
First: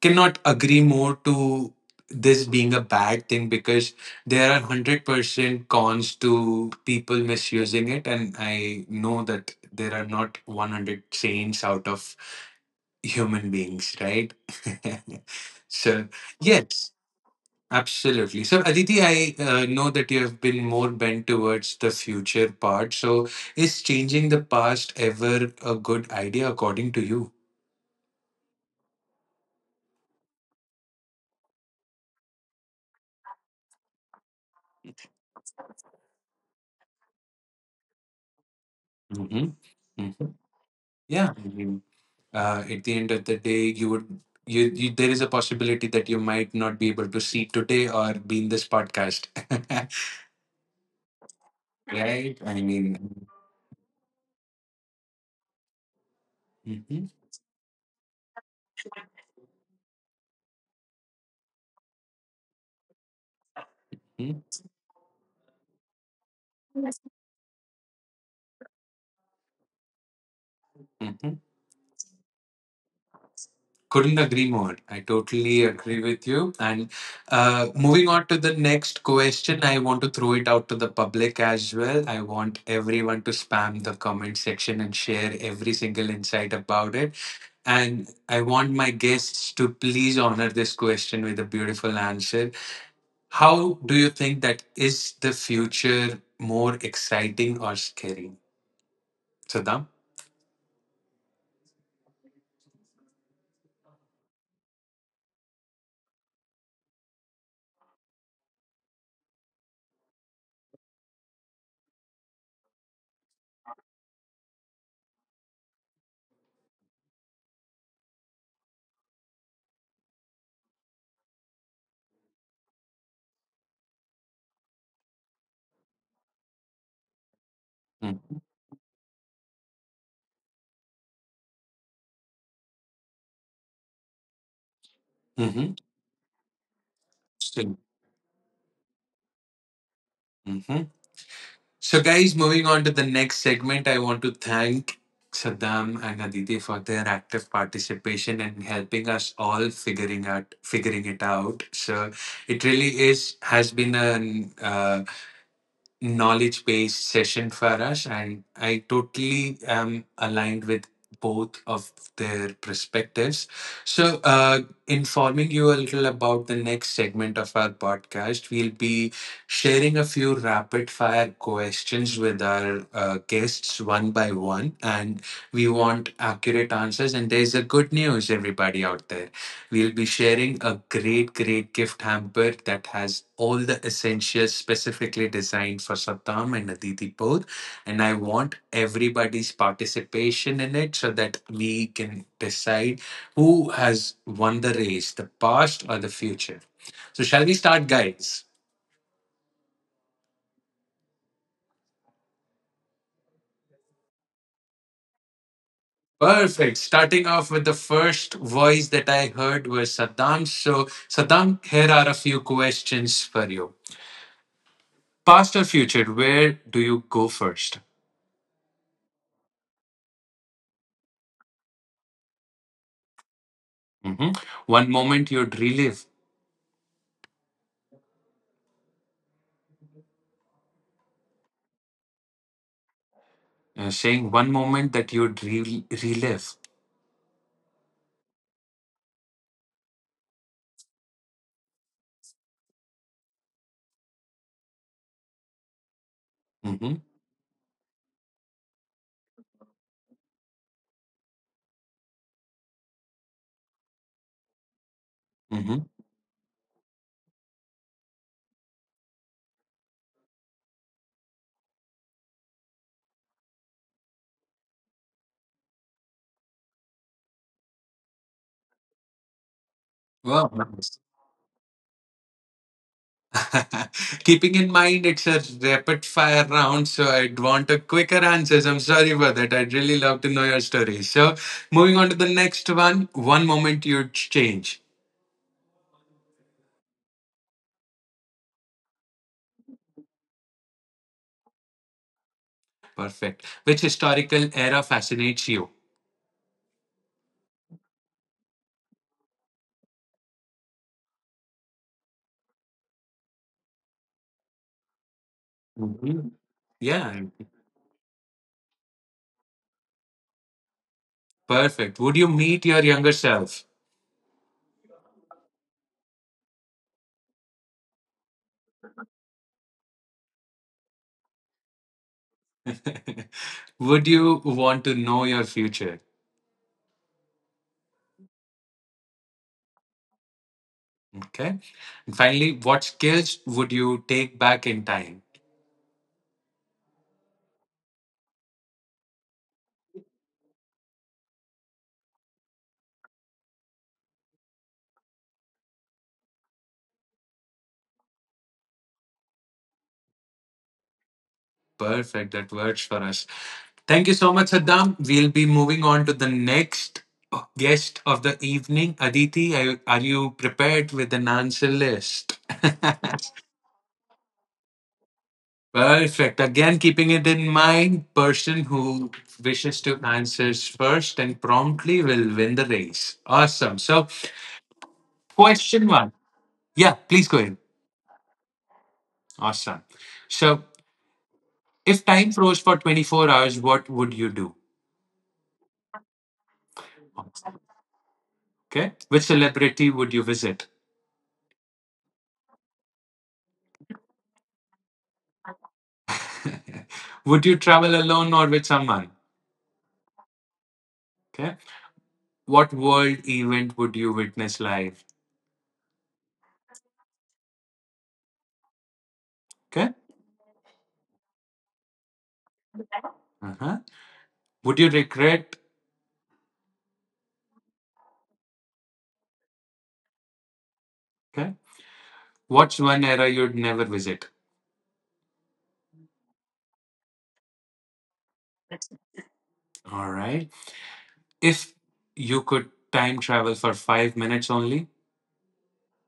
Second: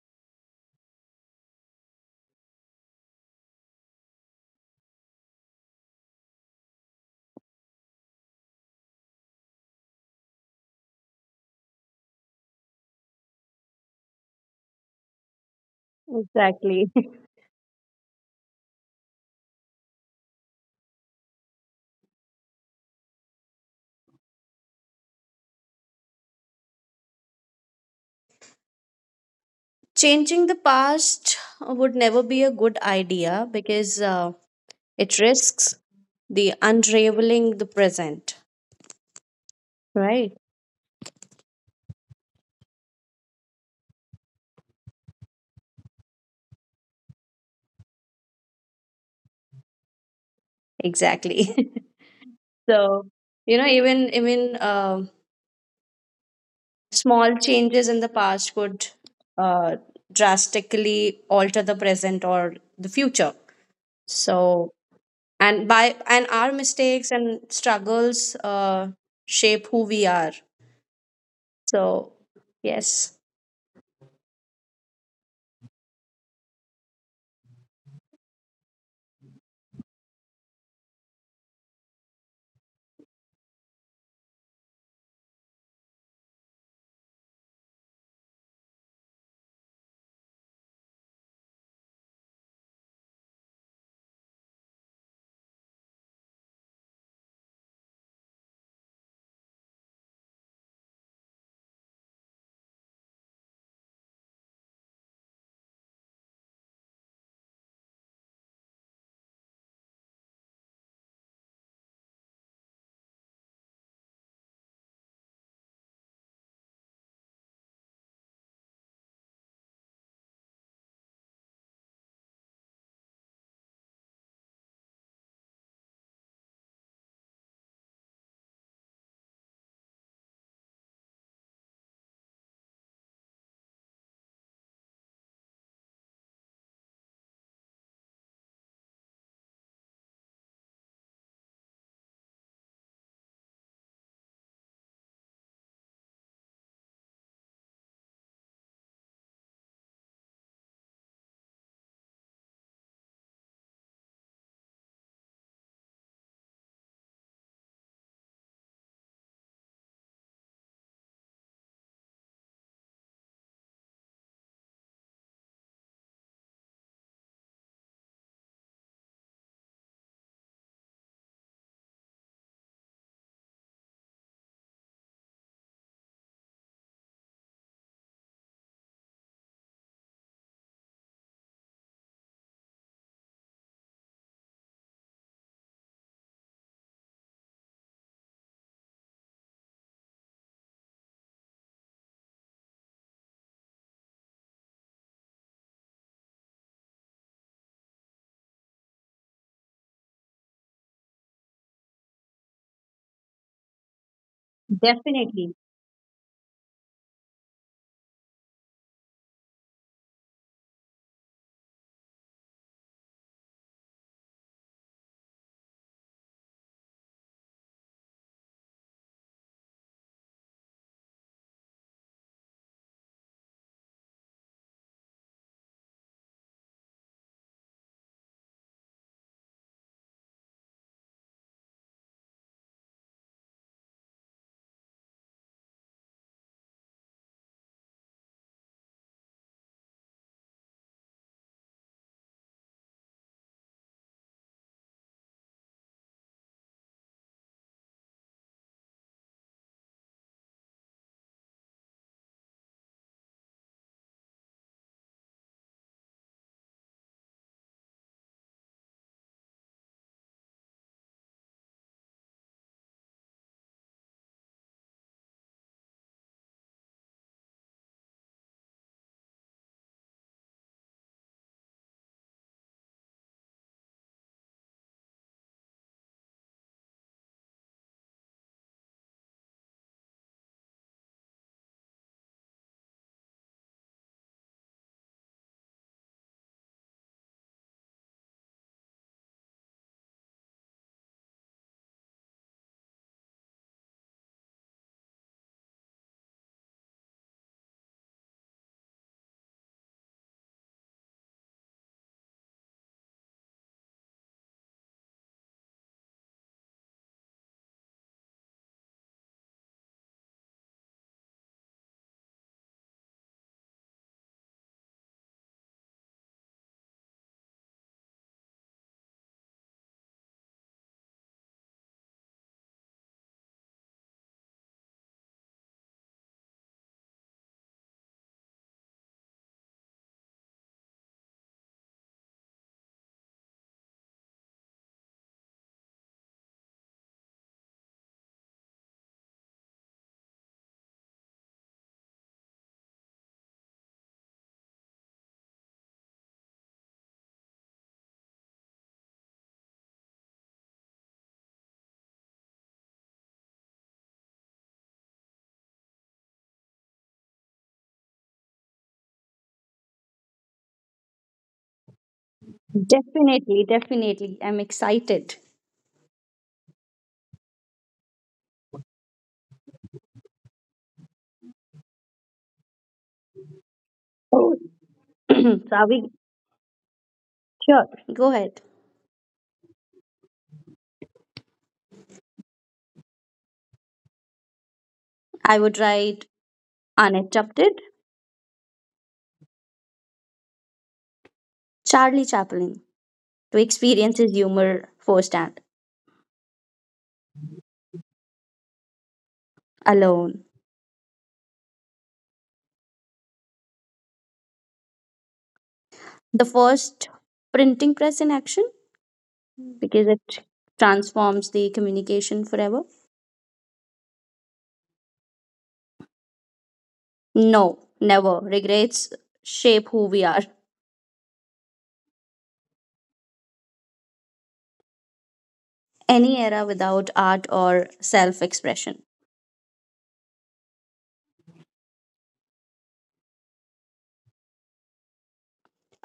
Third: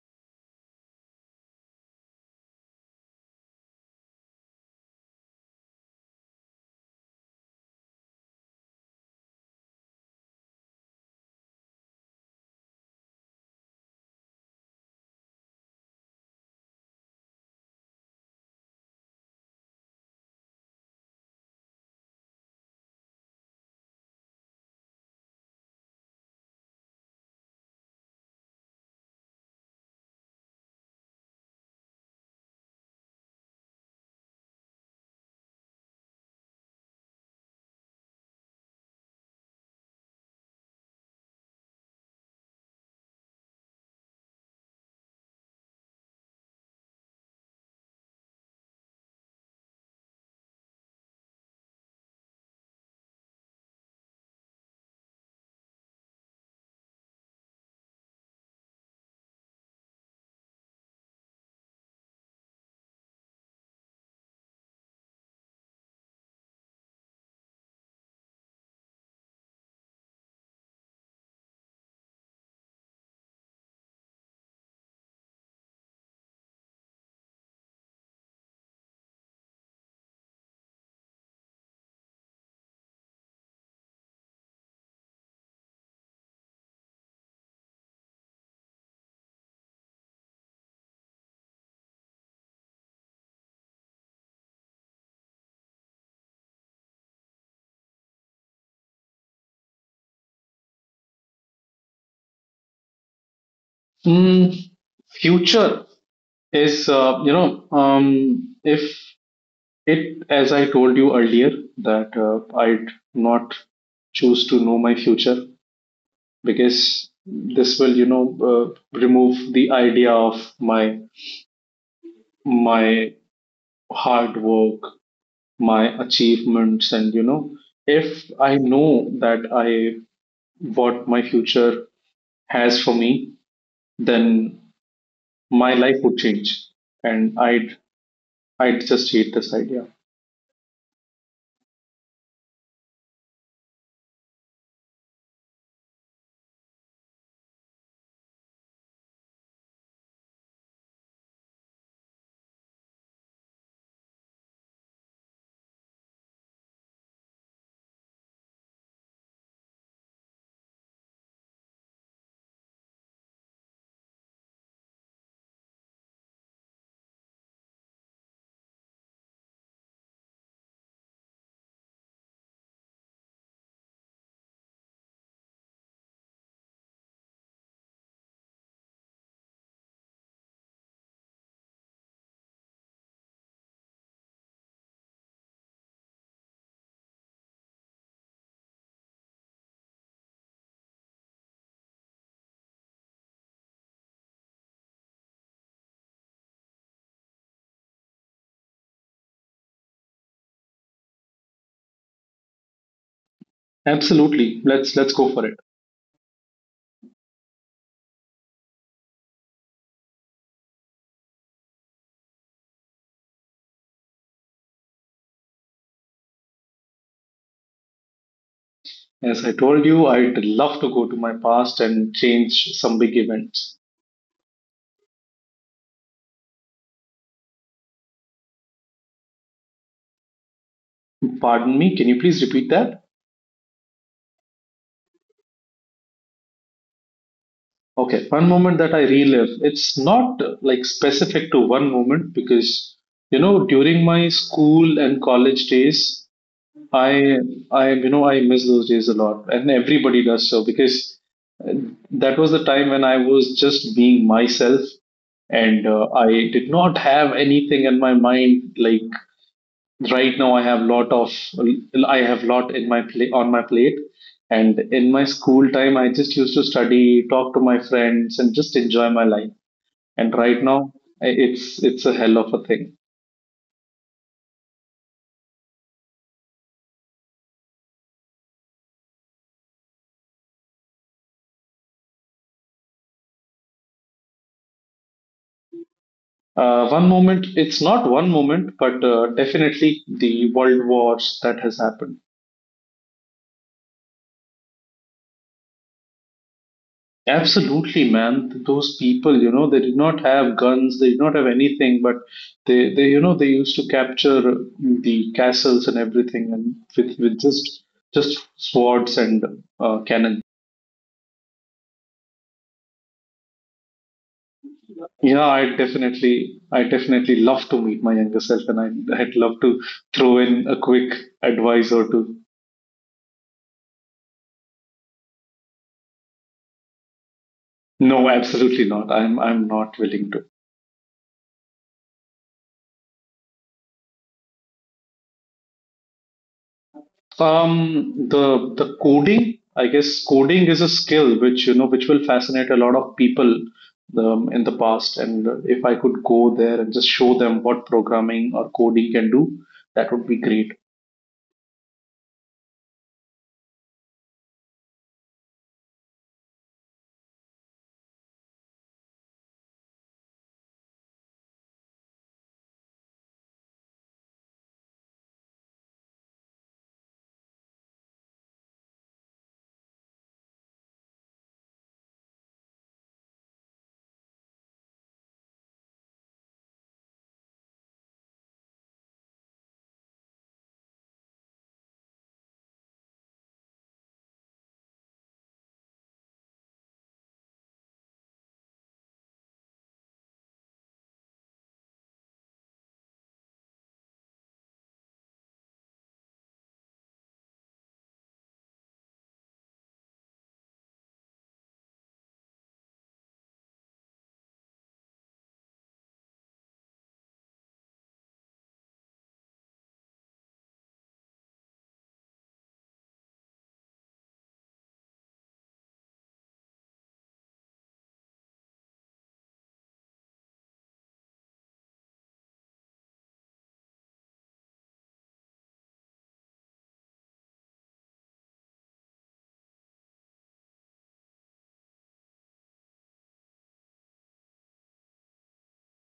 Speaker 1: cannot agree more to this being a bad thing because there are 100% cons to people misusing it and I know that there are not 100 saints out of human beings, right? <laughs> So yes,
Speaker 2: exactly. <laughs>
Speaker 1: absolutely. So Aditi, I know that you have been more bent towards the future part, so is changing the past ever a good idea according to you?
Speaker 2: Changing the past would never be a good idea because it risks the unraveling the present.
Speaker 1: Hmm. Hmm.
Speaker 2: Right.
Speaker 1: Yeah, at the end of the day you would, you there is a possibility that you might not be able to see today or be in this podcast.
Speaker 2: Exactly.
Speaker 1: <laughs> Right, I
Speaker 2: <laughs>
Speaker 1: mean.
Speaker 2: So you know, even
Speaker 1: Mhm.
Speaker 2: small changes in the past could uh, drastically alter the present or the future.
Speaker 1: Mhm.
Speaker 2: So and by and our mistakes and struggles shape who we are.
Speaker 1: Mhm.
Speaker 2: So yes.
Speaker 1: Couldn't agree more. I totally agree with you. And moving on to the next question, I want to throw it out to the public as well. I want everyone to spam the comment section and share every single insight about it, and I want my guests to please honor this question with a beautiful answer. How do you think that is the future more exciting or scary? Saddam?
Speaker 3: Mm, Future is, if it, as I told you earlier, that I'd not choose to know my future because this will, you know, remove the idea of my hard work, my achievements, and you know, if
Speaker 1: Mm-hmm.
Speaker 3: I know that I what my future has for me, then
Speaker 1: Mm-hmm.
Speaker 3: my life would change, and I'd just hate this idea.
Speaker 1: So, guys, moving on to the next segment, I want to thank Saddam and Aditi for their active participation and helping us all figuring it out. So, it really is has been a knowledge based session for us, and I totally am aligned with both of their perspectives. So, informing you a little about the next segment of our podcast, we'll be sharing a few rapid fire questions with our guests one by one, and we want accurate answers. And there's a good news, everybody out there. We'll be sharing a great gift hamper that has all the essentials specifically designed for Satam and Aditi both. And I want everybody's participation in it so that we can decide who has won the race, the past or the future. So, shall we start, guys?
Speaker 3: Absolutely, let's go for
Speaker 2: Definitely.
Speaker 3: it.
Speaker 1: Perfect. Starting off with the first voice that I heard was Saddam. So, Saddam, here are a few questions for you. Past or future, where do you go first?
Speaker 3: As I told you, I'd love to go to my past and change some big events.
Speaker 1: Mhm. One moment you'd relive,
Speaker 3: Pardon me, can you please repeat that?
Speaker 1: saying one moment that you'd relive.
Speaker 3: Okay, one moment that I relive. It's not like specific to one moment, because, you know, during my school and college days,
Speaker 1: Hmm.
Speaker 3: I I you know I miss those days a lot, and everybody does so, because uh, that was the time when I was just being myself,
Speaker 1: Hmm.
Speaker 3: and I did not have anything in my mind. Like right now, I have lot in my plate on my plate, and in my school time, I just used to study, talk to my friends, and just enjoy my life. And
Speaker 1: Wow,
Speaker 3: right now,
Speaker 1: nice.
Speaker 3: it's a hell of a thing.
Speaker 1: <laughs> Keeping in mind it's a rapid fire round, so I'd want a quicker answers. I'm sorry for that. I'd really love to know your story. So, moving on to the next one. One moment you'd change.
Speaker 3: One moment, it's not one moment, but definitely the world wars that has happened.
Speaker 1: Perfect. Which historical era fascinates you?
Speaker 3: Absolutely, man. Those people, you know, they did not have guns, they did not have anything, but they used to capture the castles and
Speaker 1: Mhm.
Speaker 3: everything, and with
Speaker 1: Yeah,
Speaker 3: with just swords and cannon.
Speaker 1: perfect. Would you meet your younger self?
Speaker 3: Yeah, I definitely love to meet my younger self, and I'd love to throw in a quick advice or two.
Speaker 1: <laughs> Would you want to know your future?
Speaker 3: No, absolutely not. I'm not willing to.
Speaker 1: Okay. And finally, what skills would you take back in time?
Speaker 3: The coding, I guess coding is a skill which, you know, which will fascinate a lot of people in the past. And if I could go there and just show them what programming or coding can do, that would be great.
Speaker 1: Perfect. That works for us. Thank you so much, Saddam. We'll be moving on to the next guest of the evening. Aditi, are you prepared with an answer list?
Speaker 2: Definitely, definitely. I'm excited. <clears throat>
Speaker 1: Perfect. Again, keeping it in mind, person who wishes to answers first and promptly will win the race. Awesome. So,
Speaker 2: Oh. So
Speaker 1: question
Speaker 2: are
Speaker 1: one.
Speaker 2: we
Speaker 1: Yeah, please go ahead.
Speaker 2: sure? Go ahead.
Speaker 1: Awesome. So, if time froze for 24 hours, what would you do?
Speaker 2: I would write uninterrupted.
Speaker 1: Okay. Which celebrity would you visit?
Speaker 2: Charlie Chaplin, to experience his humor firsthand.
Speaker 1: <laughs> Would you travel alone or with someone?
Speaker 2: Alone.
Speaker 1: Okay. What world event would you witness live?
Speaker 2: The first printing press in action,
Speaker 1: Okay.
Speaker 2: because it transforms the communication forever.
Speaker 1: Uh-huh. Would you regret?
Speaker 2: No, never. Regrets shape who we are.
Speaker 1: Okay. What's one era you'd never visit?
Speaker 2: Any era without art or self expression.
Speaker 1: All right. If you could time travel for 5 minutes only.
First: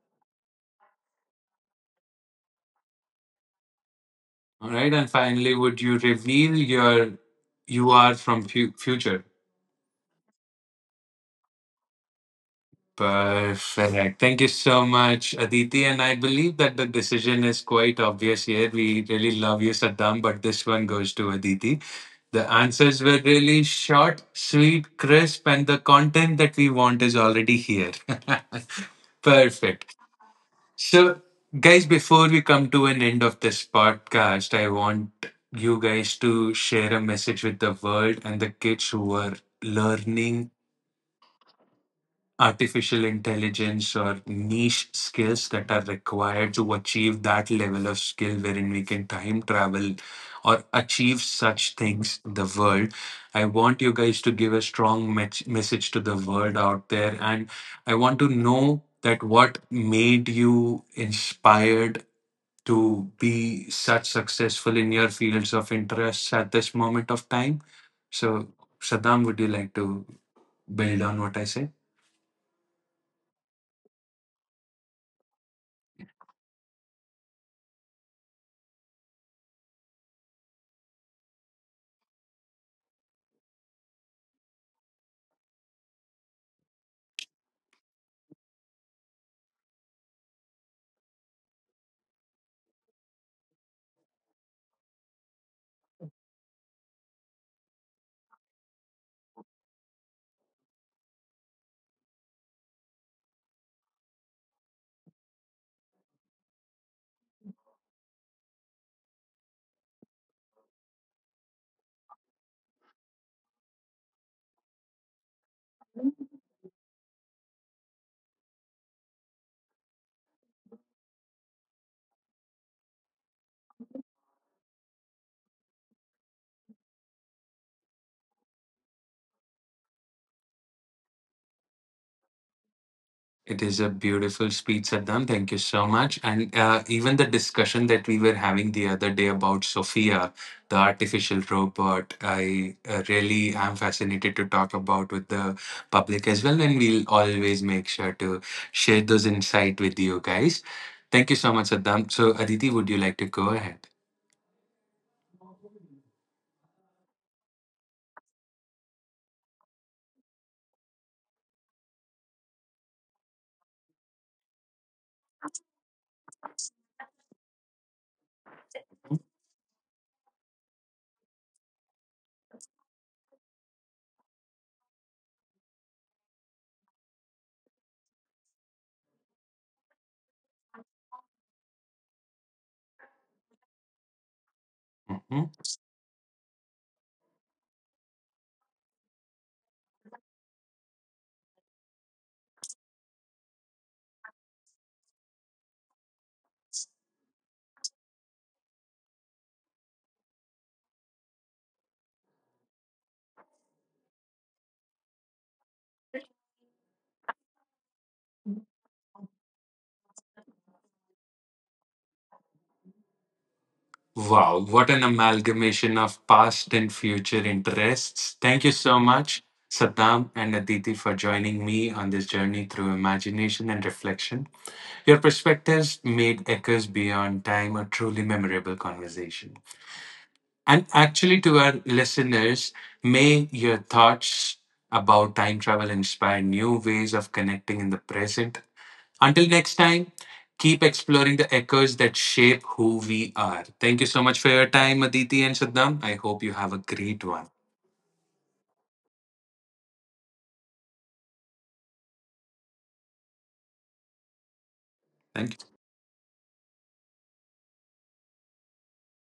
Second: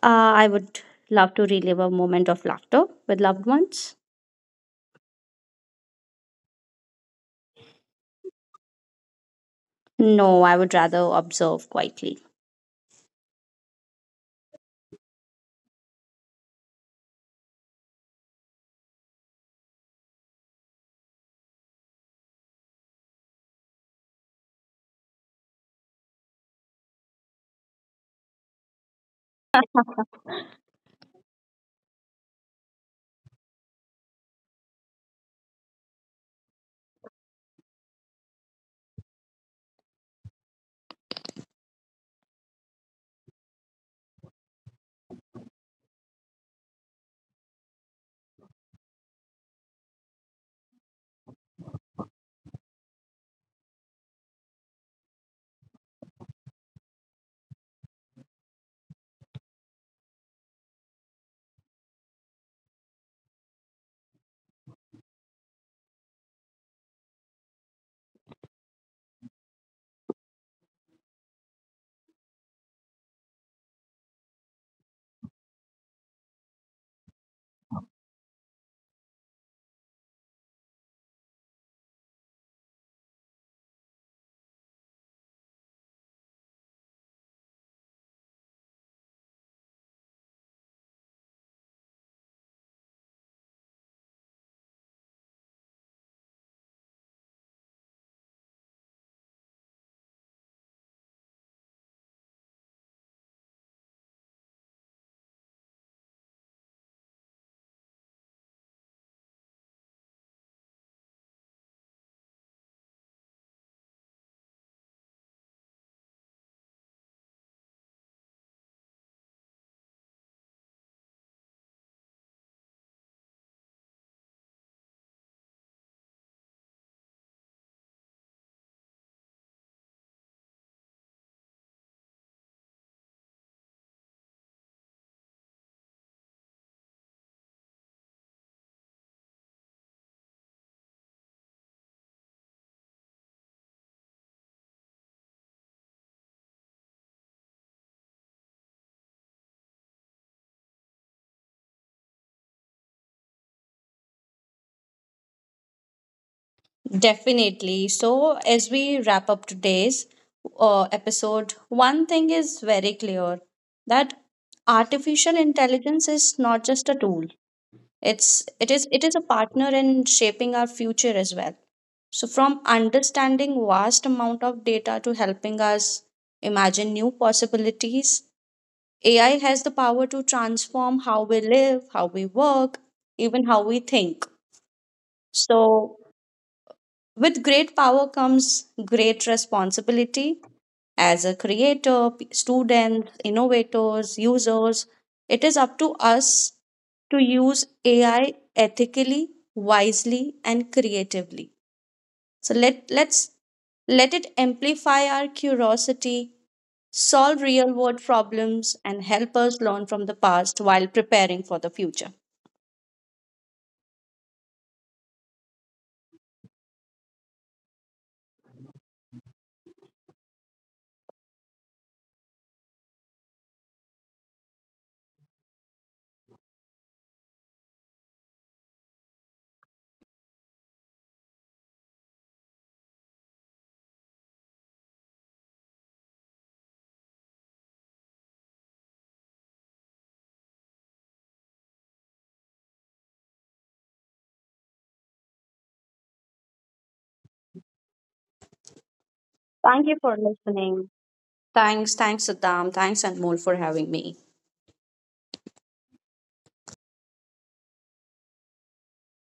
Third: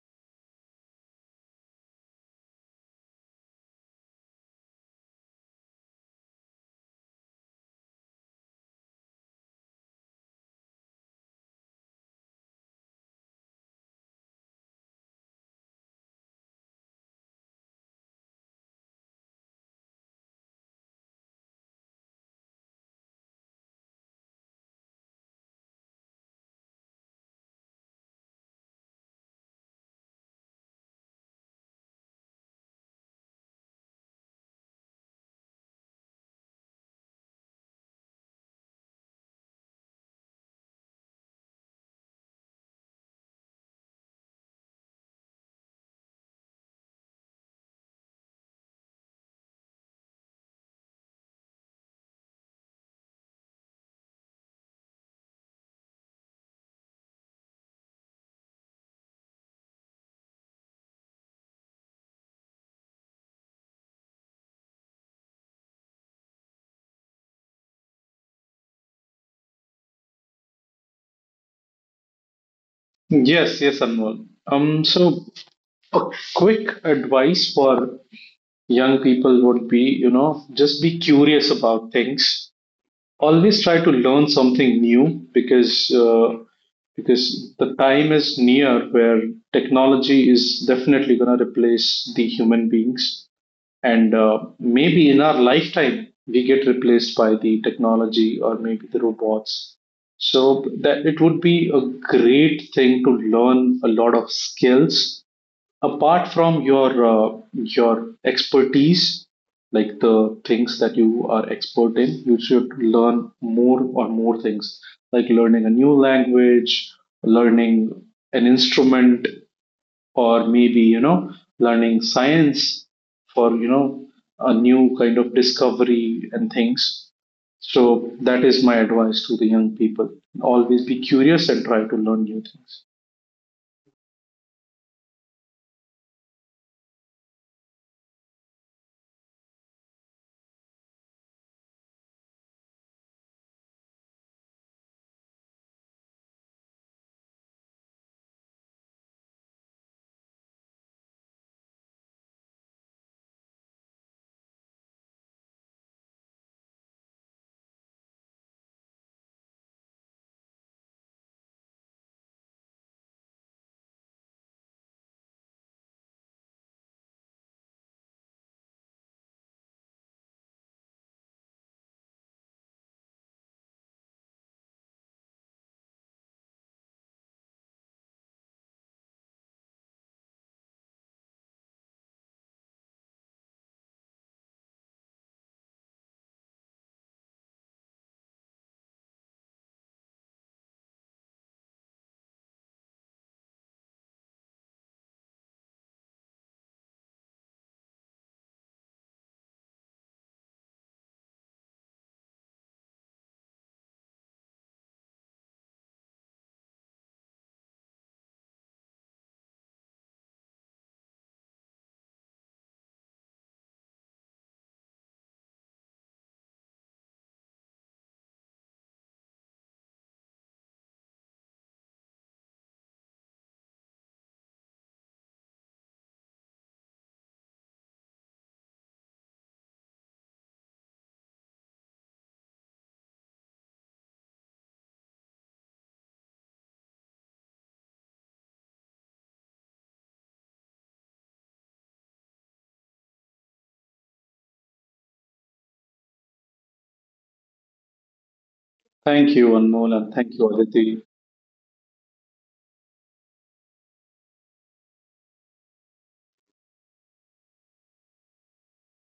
Speaker 2: I would love to relive a moment of laughter with loved ones.
Speaker 1: All right. And finally, would you reveal your you are from future?
Speaker 2: No, I would rather observe quietly.
Speaker 1: Perfect. Thank you so much, Aditi. And I believe that the decision is quite obvious here. We really love you, Saddam, but this one goes to Aditi. The answers were really short, sweet, crisp, and the content that we want is already here. <laughs> Perfect. So, guys, before we come to an end of this podcast, I want you guys to share a message with the world and the kids who are learning artificial intelligence or niche skills that are required to achieve that level of skill wherein we can time travel or achieve such things in the world. I want you guys to give a strong message to the world out there, and I want to know that what made you inspired to be such successful in your fields of interests at this moment of time. So, Saddam, would you like to build on what I said?
Speaker 3: Yes, yes, Anmol. So, a quick advice for young people would be, you know, just be curious about things. Always try to learn something new because the time is near where technology is definitely going to replace the human beings, and maybe in our lifetime, we get replaced by the technology or maybe the robots. So that it would be a great thing to learn a lot of skills apart from your expertise. Like the things that you are expert in, you should learn more or more things, like learning a new language, learning an instrument, or maybe, you know, learning science for, you know, a new kind of discovery and things. So that is my advice to the young people: always be curious and try to learn new things.
Speaker 1: It is a beautiful speech, Saddam. Thank you so much. And even the discussion that we were having the other day about Sophia, the artificial robot, I really am fascinated to talk about with the public as well. And we'll always make sure to share those insight with you guys. Thank you so much, Saddam. So, Aditi, would you like to go ahead?
Speaker 2: Definitely. So, as we wrap up today's episode, one thing is very clear, that artificial intelligence is not just a tool. It is a partner in shaping our future as well. So, from understanding vast amount of data to helping us imagine new possibilities, AI has the power to transform how we live, how we work, even how we think.
Speaker 1: Mhm.
Speaker 2: So, with great power comes great responsibility. As a creator, students, innovators, users, it is up to us to use AI ethically, wisely, and creatively. So let's let it amplify our curiosity, solve real-world problems, and help us learn from the past while preparing for the future.
Speaker 1: Wow, what an amalgamation of past and future interests. Thank you so much, Saddam and Aditi, for joining me on this journey through imagination and reflection. Your perspectives made Echoes Beyond Time a truly memorable conversation. And actually, to our listeners, may your thoughts about time travel inspire new ways of connecting in the present. Until next time, keep exploring the echoes that shape who we are. Thank you so much for your time, Aditi and Saddam. I hope you have a great one.
Speaker 3: Thank you, Anmol,
Speaker 2: Thank you
Speaker 3: and
Speaker 2: for
Speaker 3: thank you, Aditi.
Speaker 2: listening. Thanks, thanks, Saddam. Thanks, Anmol, for having me.
Speaker 1: Thank you.